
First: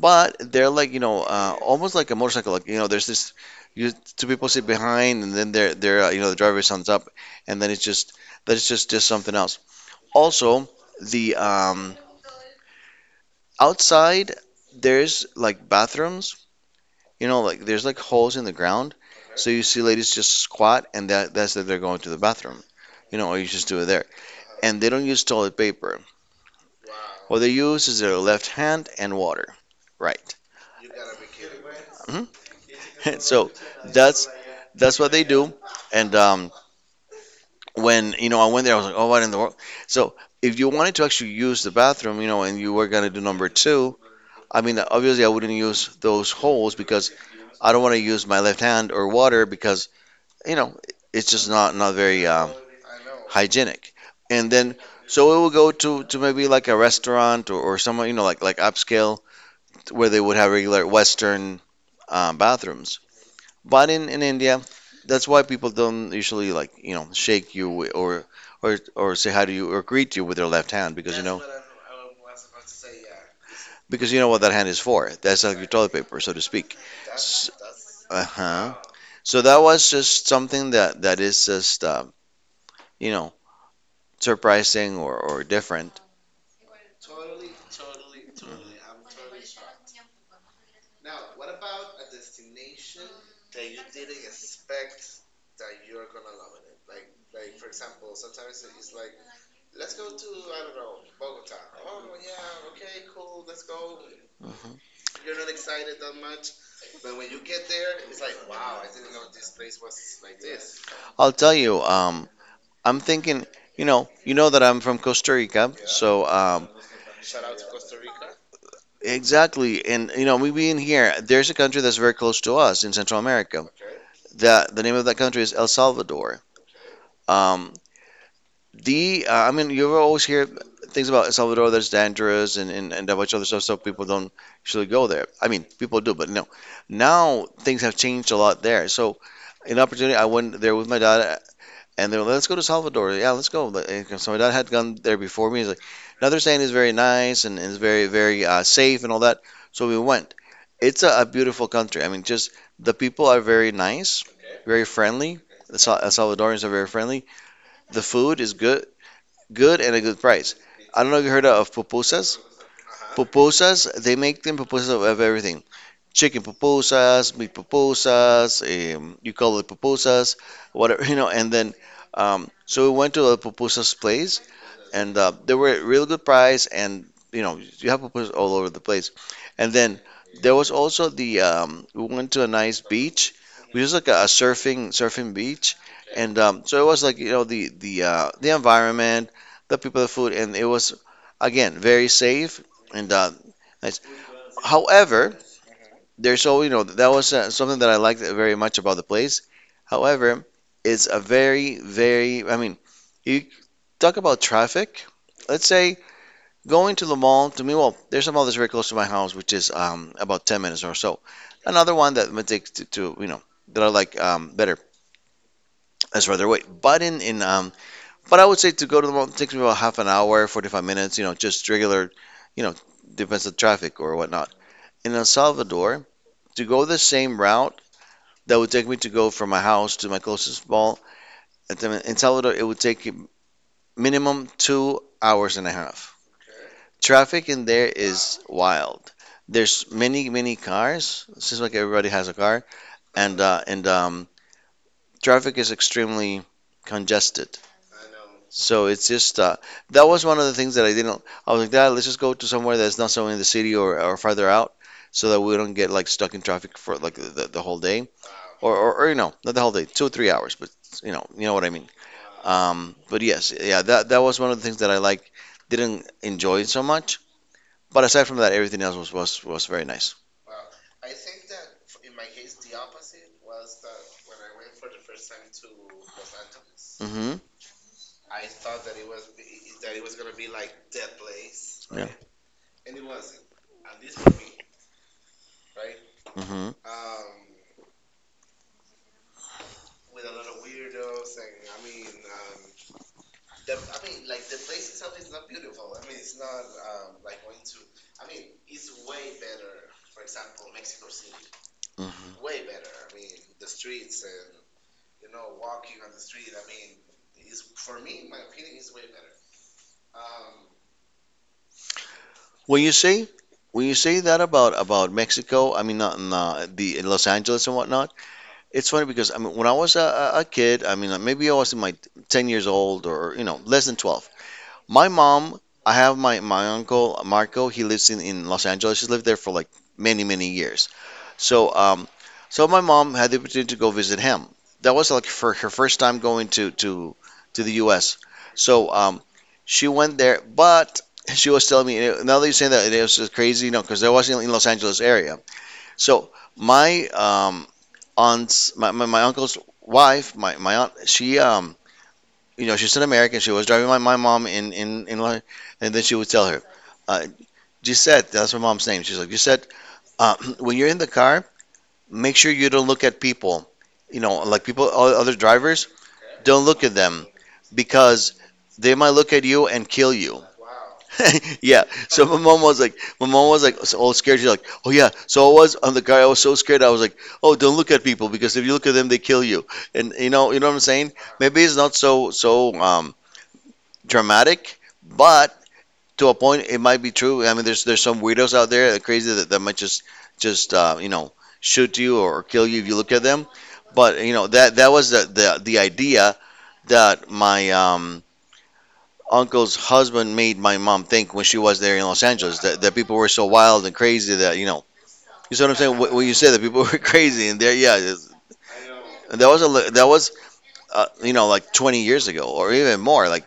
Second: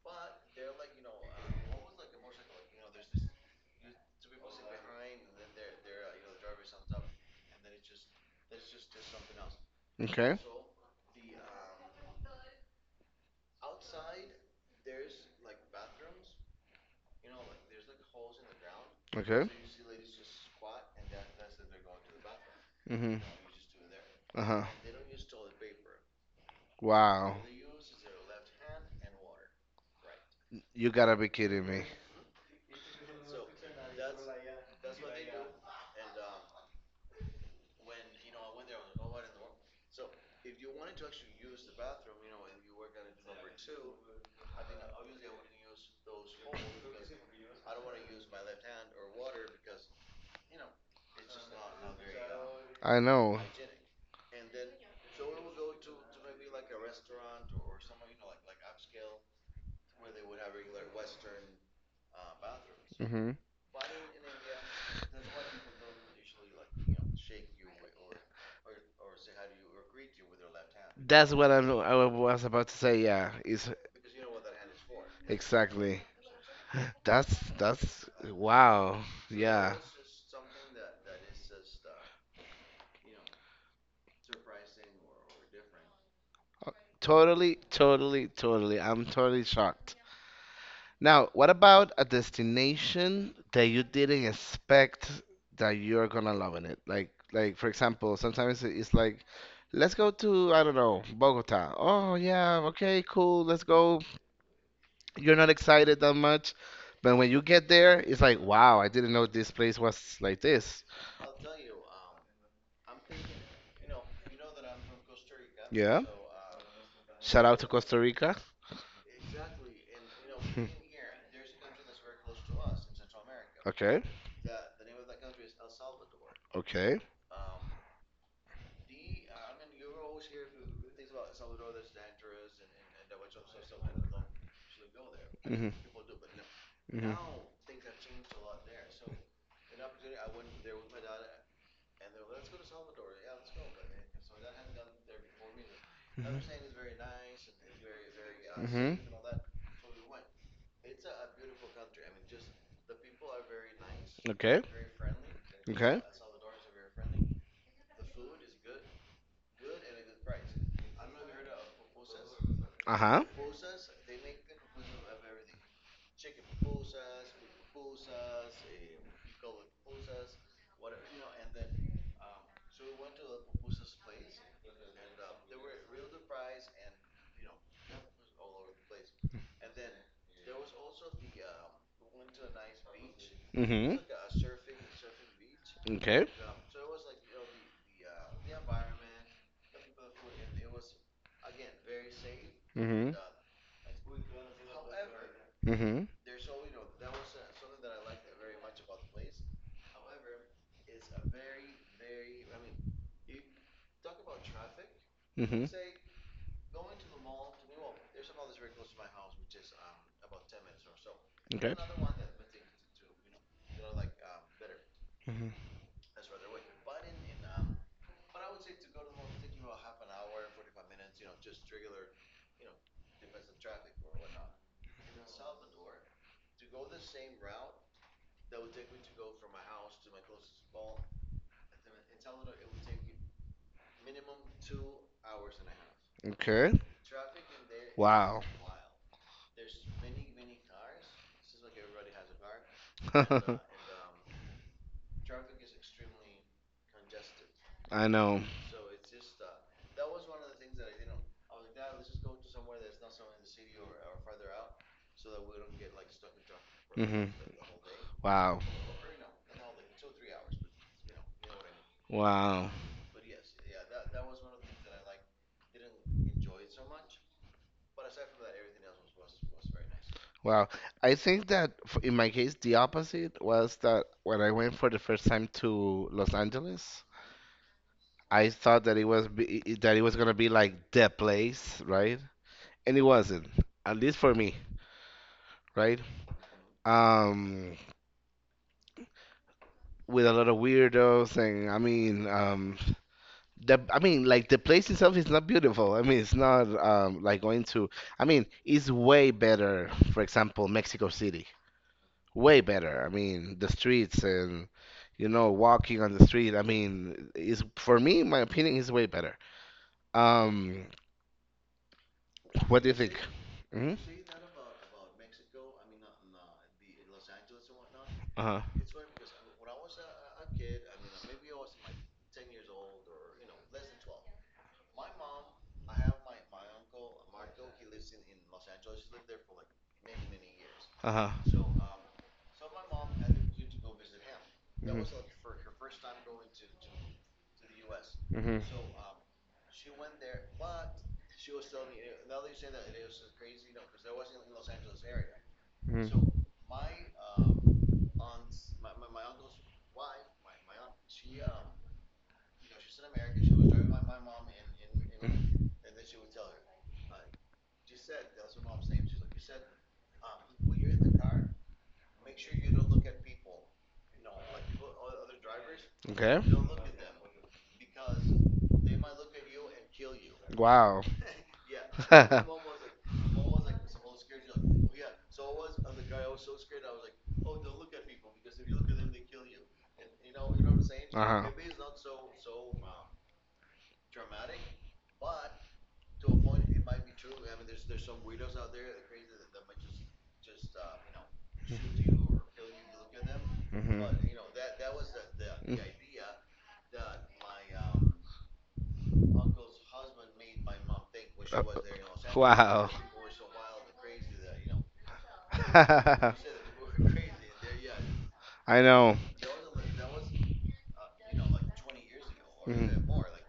Speaker 2: But they're like, you know, almost like a motorcycle. Like, you know, there's this, you two people sit behind, and then they're you know the driver stands up, and then it's just that's just something else.
Speaker 1: Okay.
Speaker 2: Also, the outside there's like bathrooms, you know, like there's like holes in the ground,
Speaker 1: Okay.
Speaker 2: so you see ladies just squat, and that that's that they're going to the bathroom, you
Speaker 1: Mhm.
Speaker 2: know, or you just do it there.
Speaker 1: Uh huh.
Speaker 2: And they don't use toilet paper.
Speaker 1: Wow.
Speaker 2: What they use is their left hand and water, right?
Speaker 1: You gotta be kidding me.
Speaker 2: Mm-hmm. so that's that's what they do. And When you know I went there, I was like, oh, what in the world? So if you wanted to actually use the bathroom, you know, and you were gonna do number two, I mean, obviously I wouldn't use those holes because I don't want to use my left hand or water because you know it's just not very
Speaker 1: I know.
Speaker 2: hygienic. And then so it would go to maybe like a restaurant or somewhere you know like upscale where they would have regular Western bathrooms.
Speaker 1: Hmm.
Speaker 2: But in India, that's why people don't usually like, you know, shake you wi- or or say hi to you or greet you with their left hand
Speaker 1: That's what I was about to say. Yeah, is
Speaker 2: because you know what that hand is for. That's like your toilet
Speaker 1: exactly.
Speaker 2: paper, so to speak.
Speaker 1: That's
Speaker 2: S-
Speaker 1: that's
Speaker 2: Uh-huh.
Speaker 1: wow.
Speaker 2: So that
Speaker 1: Yeah.
Speaker 2: was just something that that is just you know, surprising or different.
Speaker 1: Oh, totally, totally, totally. I'm totally shocked. Now, what about a destination that you didn't expect that you're gonna love in it? Like, for example, sometimes it's like, let's go to, I don't know, Bogota. Oh yeah, okay, cool. Let's go.
Speaker 2: Mhm.
Speaker 1: You're not excited that much, but when you get there, it's like, wow, I didn't know this place was like this.
Speaker 2: I'll tell you, I'm thinking, you know that I'm from Costa Rica,
Speaker 1: Yeah. Shout out to Costa Rica.
Speaker 2: exactly, and you know, me being here, there's a country that's very close to us in Central America,
Speaker 1: Okay.
Speaker 2: the name of that country is El Salvador.
Speaker 1: Okay.
Speaker 2: Um, the I mean, you always hear things about El Salvador that's dangerous and a bunch of other stuff, so people don't usually go there. I mean,
Speaker 1: hmm
Speaker 2: people do, but no.
Speaker 1: hmm
Speaker 2: Now things have changed a lot there. So, an opportunity, I went there with my dad and they're like, let's go to Salvador. Yeah, let's go. Like, so my dad had gone there before me. He's like, another saying is
Speaker 1: hmm
Speaker 2: very nice and is very
Speaker 1: hmm
Speaker 2: safe and all that. So we went. It's a beautiful country. I mean, just the people are very nice,
Speaker 1: Okay.
Speaker 2: very friendly. The Sa-
Speaker 1: Okay.
Speaker 2: uh, Salvadorians are very friendly. The food is good, good and a good price. I don't know if you heard of pupusas.
Speaker 1: Uh huh.
Speaker 2: Pupusas, they make them pupusas of everything, chicken pupusas, meat pupusas, you call it pupusas, whatever, you know. And then, so we went to a pupusas place, and they were at real good price, and you know, you have pupusas all over the place. And then there was also the we went to a nice beach, which
Speaker 1: hmm
Speaker 2: is like a surfing beach,
Speaker 1: Okay.
Speaker 2: and so it was like you know the the environment, the people, the food, and it was again very safe
Speaker 1: hmm
Speaker 2: and nice. However,
Speaker 1: hmm
Speaker 2: there's so you know that was something that I liked very much about the place. However, it's a very I mean, you talk about traffic.
Speaker 1: hmm
Speaker 2: Let's say going to the mall to me. Well, there's a mall that's very close to my house, which is about 10 minutes or so.
Speaker 1: Okay.
Speaker 2: Another one that might take to you know that I like better
Speaker 1: hmm
Speaker 2: as further away. But in but I would say to go to the mall takes me about half an hour, 45 minutes. You know, just regular. You know, depends on traffic or whatnot. In El Salvador, to go the same route that would take me to go from my house to my closest mall. In Salvador, it would take minimum 2 hours and a half.
Speaker 1: Okay.
Speaker 2: Traffic in there is
Speaker 1: Wow.
Speaker 2: wild. There's many, many cars. It seems like everybody has a car,
Speaker 1: I
Speaker 2: and traffic is extremely congested.
Speaker 1: know.
Speaker 2: So it's just that was one of the things that I didn't. I was like, Dad, let's just go to somewhere that's not so in the city or farther out, so that we don't get like stuck in traffic for like
Speaker 1: hmm
Speaker 2: the whole day,
Speaker 1: Wow.
Speaker 2: or you know, not the whole day, 2 or 3 hours, but you know what I mean.
Speaker 1: Wow.
Speaker 2: But yes, yeah, that that was one of the things that I like didn't enjoy it so much. But aside from that, everything else was very nice.
Speaker 1: Wow. I think that in my case, the opposite was that when I went for the first time to Los Angeles,
Speaker 2: Hmm.
Speaker 1: I thought that it that it was gonna be like the place,
Speaker 2: Yeah.
Speaker 1: right? And it wasn't, at least for me, right?
Speaker 2: Hmm.
Speaker 1: Um, with a lot of weirdos and I mean, the I mean like the place itself is not beautiful. I mean it's not like going to I mean It's way better, for example, Mexico City.
Speaker 2: Hmm.
Speaker 1: Way better. I mean the streets and you know walking on the street. Is for me my opinion is way better. Um what
Speaker 2: When
Speaker 1: do
Speaker 2: you
Speaker 1: you think?
Speaker 2: say when
Speaker 1: hmm
Speaker 2: you say that about Mexico, I mean not in, the in Los Angeles and whatnot,
Speaker 1: Uh-huh.
Speaker 2: it's funny because I mean when I was a kid, I mean like, maybe I was in my 10 years old or you know less than 12. My mom, I have my uncle Marco. He lives in Los Angeles. He's lived there for like many years.
Speaker 1: Uh-huh.
Speaker 2: So, so my mom had the opportunity to go visit him. That
Speaker 1: Mhm.
Speaker 2: was like for her first time going to the U.S. So, she went there, but she was telling me now that you say that it was just crazy, you know, because there wasn't in Los Angeles area.
Speaker 1: Mhm.
Speaker 2: So
Speaker 1: Mhm.
Speaker 2: my uncle's wife, my aunt, she you know, she's an American. She was driving my mom and then she would tell her, uh, Gisette, that's my mom's name. She's like, Gisette, when you're in the car, make sure you don't look at people. You know, like people, other drivers,
Speaker 1: Okay.
Speaker 2: don't look at them because they might look at you and kill you.
Speaker 1: Wow.
Speaker 2: Yeah. So my mom was like, my mom was like, so all scared. She's like, oh yeah. So I was on the car. I was so scared. I was like, oh, don't look at people because if you look at them, they kill you. And you know what I'm saying?
Speaker 1: Uh-huh.
Speaker 2: Maybe it's not so so dramatic, but to a point it might be true. I mean, there's some weirdos out there that are crazy that, that might just you know shoot you or kill you if you look at them.
Speaker 1: f- hmm
Speaker 2: But you know that that was the the,
Speaker 1: Mm.
Speaker 2: the idea that my
Speaker 1: idea.
Speaker 2: uncle's husband made my mom think when she
Speaker 1: Uh,
Speaker 2: was there in Los Angeles that,
Speaker 1: wow.
Speaker 2: that people were so wild and crazy that you know you see what I'm saying when
Speaker 1: I
Speaker 2: you say that people were crazy and there yeah it's-
Speaker 1: I know.
Speaker 2: and that was that was you know like 20 years ago or even
Speaker 1: Mhm.
Speaker 2: more like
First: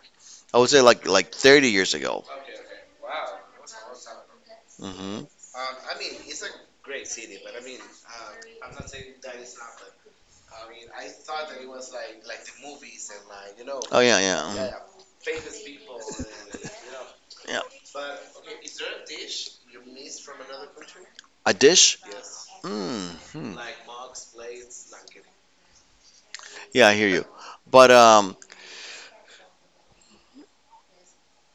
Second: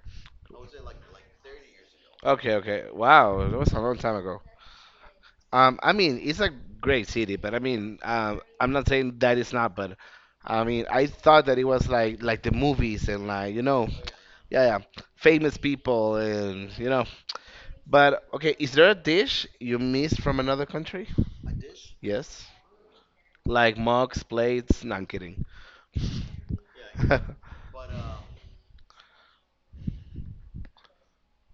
Speaker 2: I would say like 30 years ago.
Speaker 1: Okay, okay. Wow, that was a long time ago.
Speaker 2: Hmm.
Speaker 1: I mean, it's a great city, but I mean, I'm not saying that it's not, but I mean, I thought that it was like the movies and like you know,
Speaker 2: Oh yeah, yeah.
Speaker 1: yeah, yeah,
Speaker 2: Mhm.
Speaker 1: famous people and you.
Speaker 2: Yeah.
Speaker 1: But okay, is there a dish you miss from another country?
Speaker 2: A dish?
Speaker 1: Yes.
Speaker 2: Mm-hmm.
Speaker 1: Like mugs, plates. No, I'm kidding.
Speaker 2: Yeah, I hear you. But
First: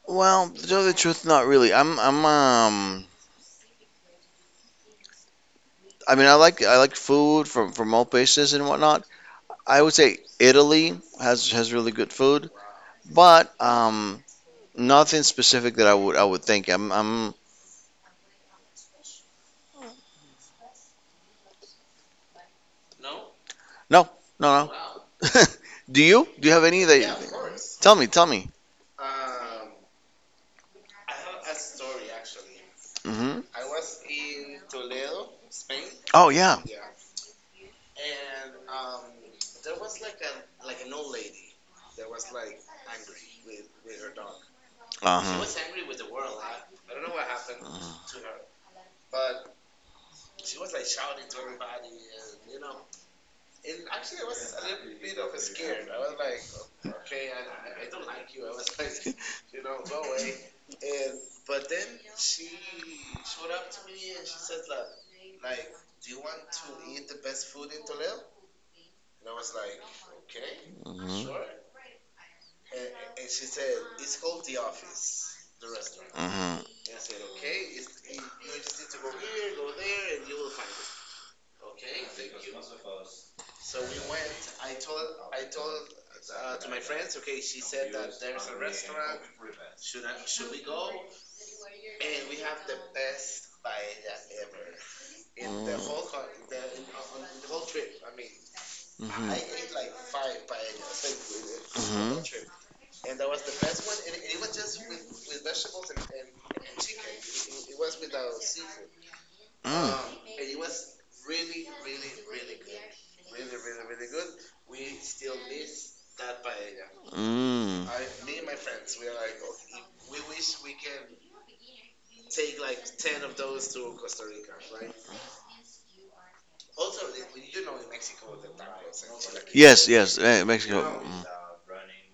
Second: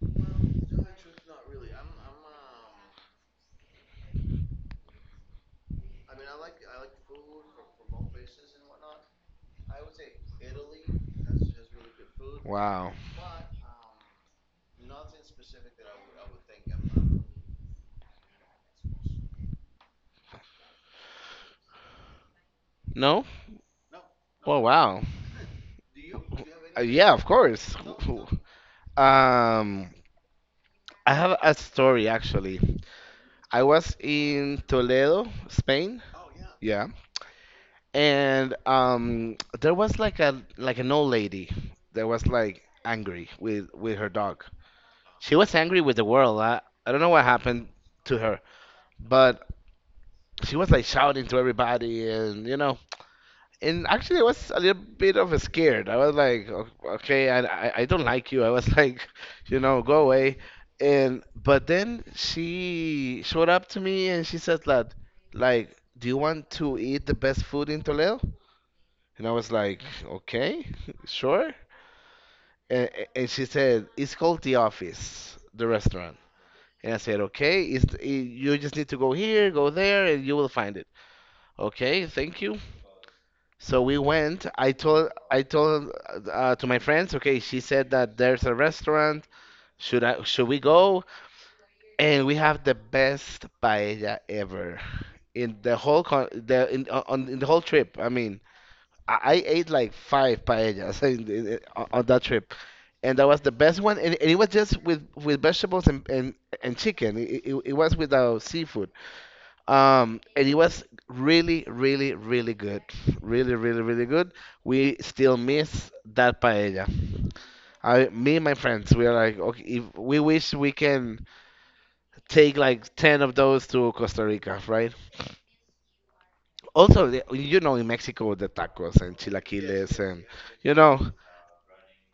Speaker 2: well, to tell the truth, not really. I mean, I like food from all places and whatnot. I would say Italy has really good food,
Speaker 1: Wow.
Speaker 2: but nothing specific that I would think. I'm
Speaker 1: No?
Speaker 2: no
Speaker 1: Oh
Speaker 2: no no.
Speaker 1: wow.
Speaker 2: Do you have any
Speaker 1: Yeah, of
Speaker 2: that?
Speaker 1: course.
Speaker 2: Tell me, tell me.
Speaker 1: Um, I have a story actually.
Speaker 2: Hmm.
Speaker 1: I was in Toledo, Spain.
Speaker 2: Oh yeah.
Speaker 1: Yeah, and there was like a an old lady that was like angry with her dog. She was
Speaker 2: Uh-huh.
Speaker 1: angry with the world. I don't know what happened to her, but she was like shouting to everybody, and you know. And actually, I was a little bit of a scared. I was like, okay, I don't like you." I was like, you know, "Go away." And but then she showed up to me and she said that, like, "Do you want to eat the best food in Toledo?" And I was like, "Okay,
Speaker 2: Mm-hmm.
Speaker 1: sure." And, and she said, "It's called The Office, the restaurant."
Speaker 2: Mm-hmm.
Speaker 1: And I said, "Okay, it's, it, you just need to go here, go there, and you will find it. Okay, thank you." So we went. I told to my friends, "Okay, she said that there's a restaurant. Should we go?" And we have the best paella ever in the whole con the in on in the whole trip. I mean, I ate like five paellas on
Speaker 2: Mm-hmm.
Speaker 1: that trip. And that was the best one, and it was just with vegetables and chicken. It was without seafood. And it was really, really, really good. Really, really, really good. We still miss that paella.
Speaker 2: Mm.
Speaker 1: I, me and my friends, we are like, okay, if we wish we can take like 10 of those to Costa Rica, right? Also, you know, in Mexico, the tacos and yes,
Speaker 2: Yes,
Speaker 1: chilaquiles
Speaker 2: yes,
Speaker 1: and,
Speaker 2: eh,
Speaker 1: you
Speaker 2: Mexico.
Speaker 1: know,
Speaker 2: Mm-hmm.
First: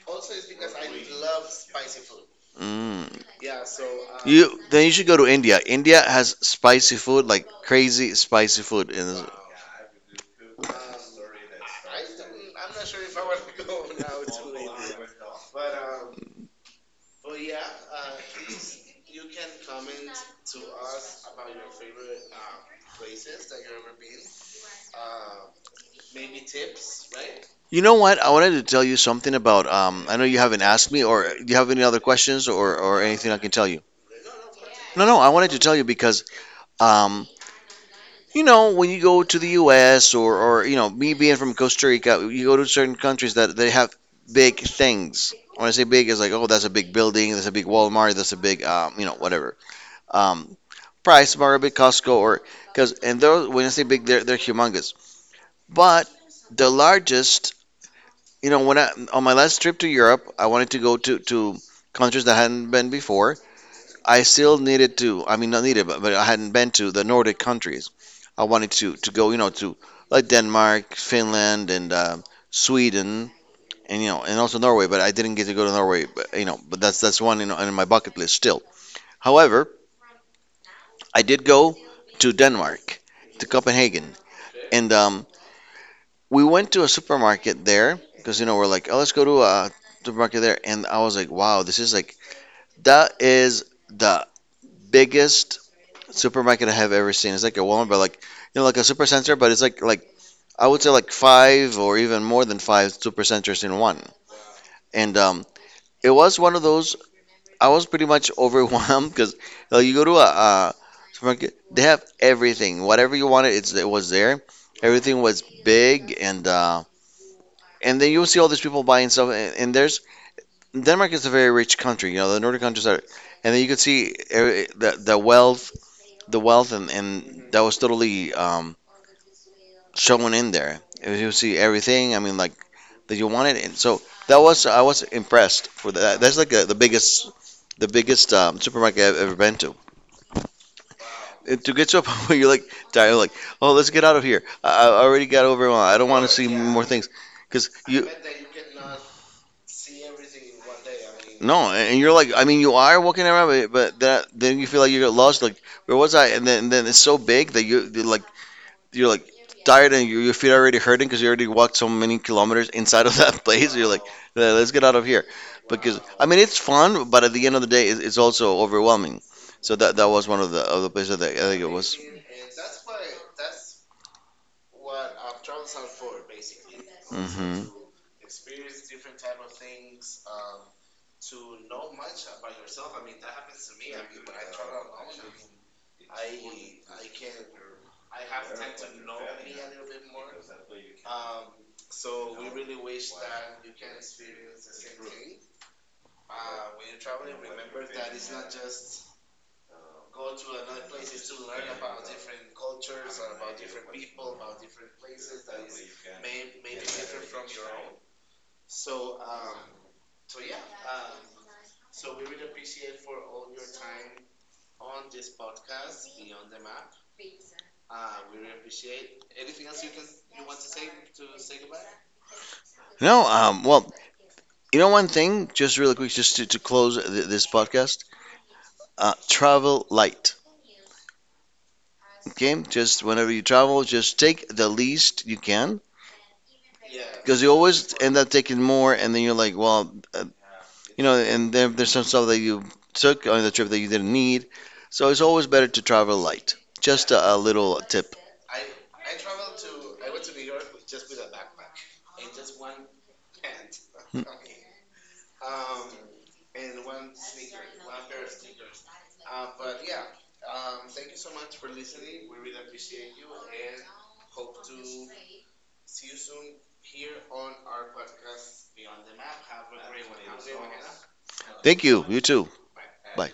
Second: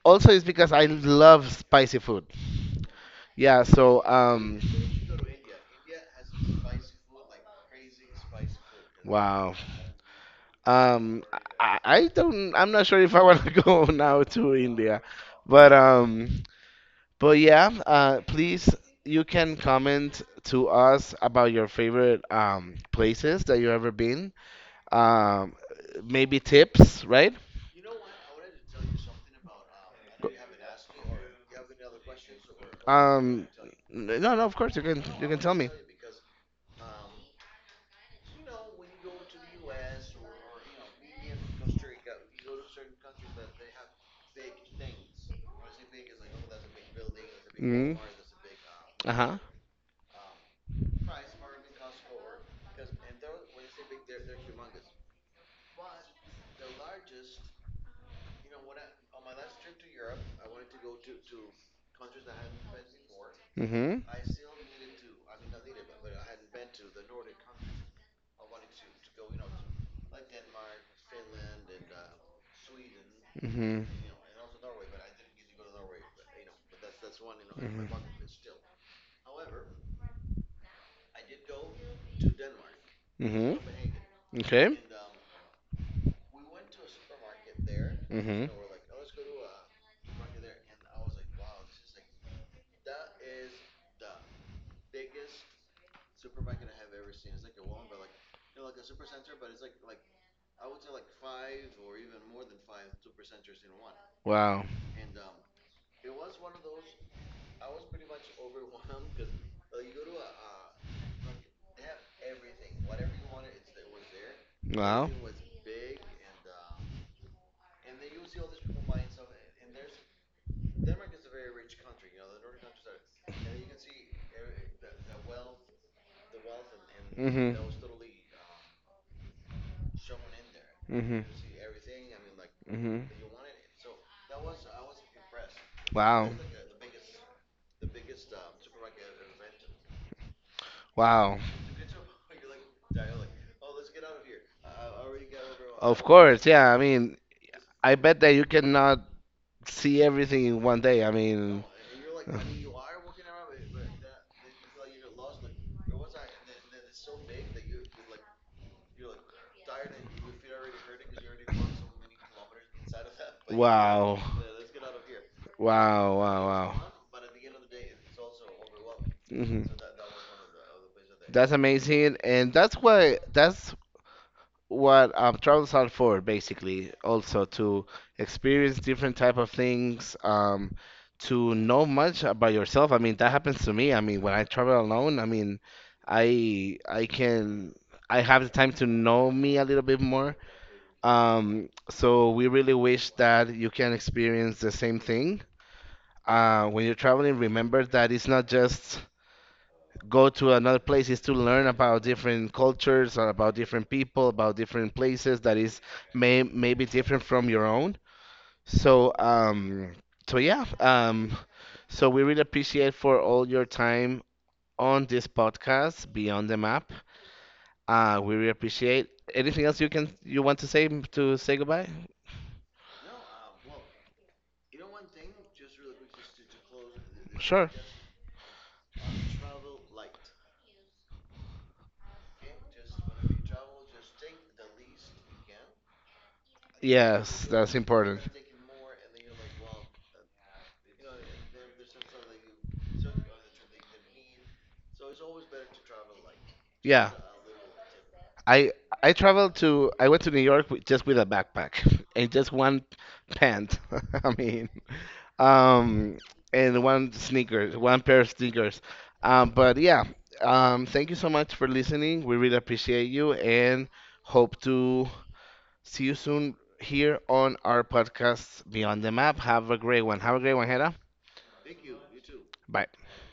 Speaker 1: also it's because I love spicy food.
Speaker 2: Mm.
Speaker 1: Yeah, so, dude.
Speaker 2: You then you should go to India. India has spicy food, like crazy spicy food. And
Speaker 1: Wow. Um, I don't. I'm not sure if I want to go now to India, but um, but yeah. Please, you can comment to us about your favorite places that you've ever been. Um, maybe tips, right?
Speaker 2: you know what? I wanted to tell you something about. I know you haven't asked me, or do you have any other questions, or anything I
Speaker 1: Um,
Speaker 2: can tell you?
Speaker 1: no, no. Of course, you can.
Speaker 2: No, no.
Speaker 1: You
Speaker 2: I
Speaker 1: can
Speaker 2: wanted
Speaker 1: tell
Speaker 2: to
Speaker 1: me.
Speaker 2: tell you because um, you know, when you go to the U.S. or you know, me being from Costa Rica, you go to certain countries that they have big things. When I say big, it's like oh, that's a big building, that's a big
Speaker 1: Mm-hmm.
Speaker 2: Walmart, that's a big you know,
Speaker 1: Uh-huh.
Speaker 2: whatever. um, Price, Margaret, Costco, or because and those when I say big, they're humongous. But the largest, you know, when I on my last trip to Europe, I wanted to go to countries that I hadn't been before.
Speaker 1: Mm-hmm.
Speaker 2: I still needed to, I mean, not needed, but I hadn't been to the Nordic countries. I wanted to go, you know, to like Denmark, Finland, and Sweden,
Speaker 1: Mm-hmm.
Speaker 2: and you know, and also Norway. But I didn't get to go to Norway, but, you know, but that's one you know, on my
Speaker 1: hmm
Speaker 2: bucket list still. However, I did go to Denmark, to
Speaker 1: hmm
Speaker 2: Copenhagen, and we went to a supermarket there because
Speaker 1: hmm
Speaker 2: you know we're like, oh, let's go to a supermarket there, and I was like, wow, this is like that is the biggest supermarket I have ever seen. It's like a Walmart, but like you know, like a supercenter, but it's like I would say like five or even more than five supercenters in one,
Speaker 1: Wow.
Speaker 2: and it was one of those I was pretty much overwhelmed because you go to a supermarket, they have everything, whatever you wanted, it was there. Everything was big, and then you'll see all these people buying stuff. And there's Denmark is a very rich country, you know, the Nordic countries are, and then you could see every, the wealth, the wealth, and
Speaker 1: hmm
Speaker 2: that was totally shown in there.
Speaker 1: hmm
Speaker 2: You see everything. I mean, like
Speaker 1: hmm
Speaker 2: that you
Speaker 1: do
Speaker 2: wanted, and so that was I was impressed for that.
Speaker 1: Wow.
Speaker 2: That's like a, the biggest supermarket I've ever been
Speaker 1: Wow.
Speaker 2: it, to get to a point where you're like, dying, like, oh, let's get out of here. I already got overwhelmed. I don't want to see
Speaker 1: Yeah. I
Speaker 2: more things,
Speaker 1: mean,
Speaker 2: because
Speaker 1: I
Speaker 2: you,
Speaker 1: bet that you cannot see everything in one day. I No,
Speaker 2: no, and you're
Speaker 1: No.
Speaker 2: like, I mean, you are walking around, but that then you feel like you're lost. Like, where was I? And then it's so big that you, you're like tired and your feet are already hurting because you already walked so many kilometers inside of that place. You're like,
Speaker 1: Wow.
Speaker 2: "Yeah, let's get out of here, because
Speaker 1: Wow,
Speaker 2: I mean,
Speaker 1: wow,
Speaker 2: it's
Speaker 1: wow.
Speaker 2: fun, but at the end of the day, it's also overwhelming.
Speaker 1: hmm
Speaker 2: So that that was one of the places that I
Speaker 1: That's
Speaker 2: think it was.
Speaker 1: amazing, and that's why that's what travels are for, basically. Also
Speaker 2: Hmm.
Speaker 1: to experience different type of things, to know much about yourself. I mean, that happens to me. I mean, when I travel alone, I mean, I I can I have the time to know me a little bit more. So we really wish that you can experience the same thing. When you're traveling, remember that it's not just go to another place, it's to learn about different cultures or about different people, about different places that is may maybe different from your own. So so yeah, so we really appreciate for all your time on this podcast, Beyond the Map. We really appreciate. Anything else you want to say goodbye?
Speaker 2: No, well, you know, one thing, just really quick, just to close this
Speaker 1: Sure.
Speaker 2: podcast, travel light. Okay, just whenever you travel, just take the least you can because
Speaker 1: Yes,
Speaker 2: you
Speaker 1: that's
Speaker 2: always end
Speaker 1: important.
Speaker 2: up taking more, and then you're like, well, you know, and there, there's some stuff that you took on the trip that you didn't need. So it's always better to travel light.
Speaker 1: Yeah.
Speaker 2: Just a little tip.
Speaker 1: I I went to New York with, just with a backpack and just one pant.
Speaker 2: Hmm.
Speaker 1: I mean, um, and one sneakers, one pair of sneakers. But yeah, thank you so much for listening. We really appreciate you and hope to see you soon here on our podcast Beyond the Map. Have a great one. Have a great one, Hera.
Speaker 2: Thank you. You too.
Speaker 1: Bye.
Speaker 2: Bye.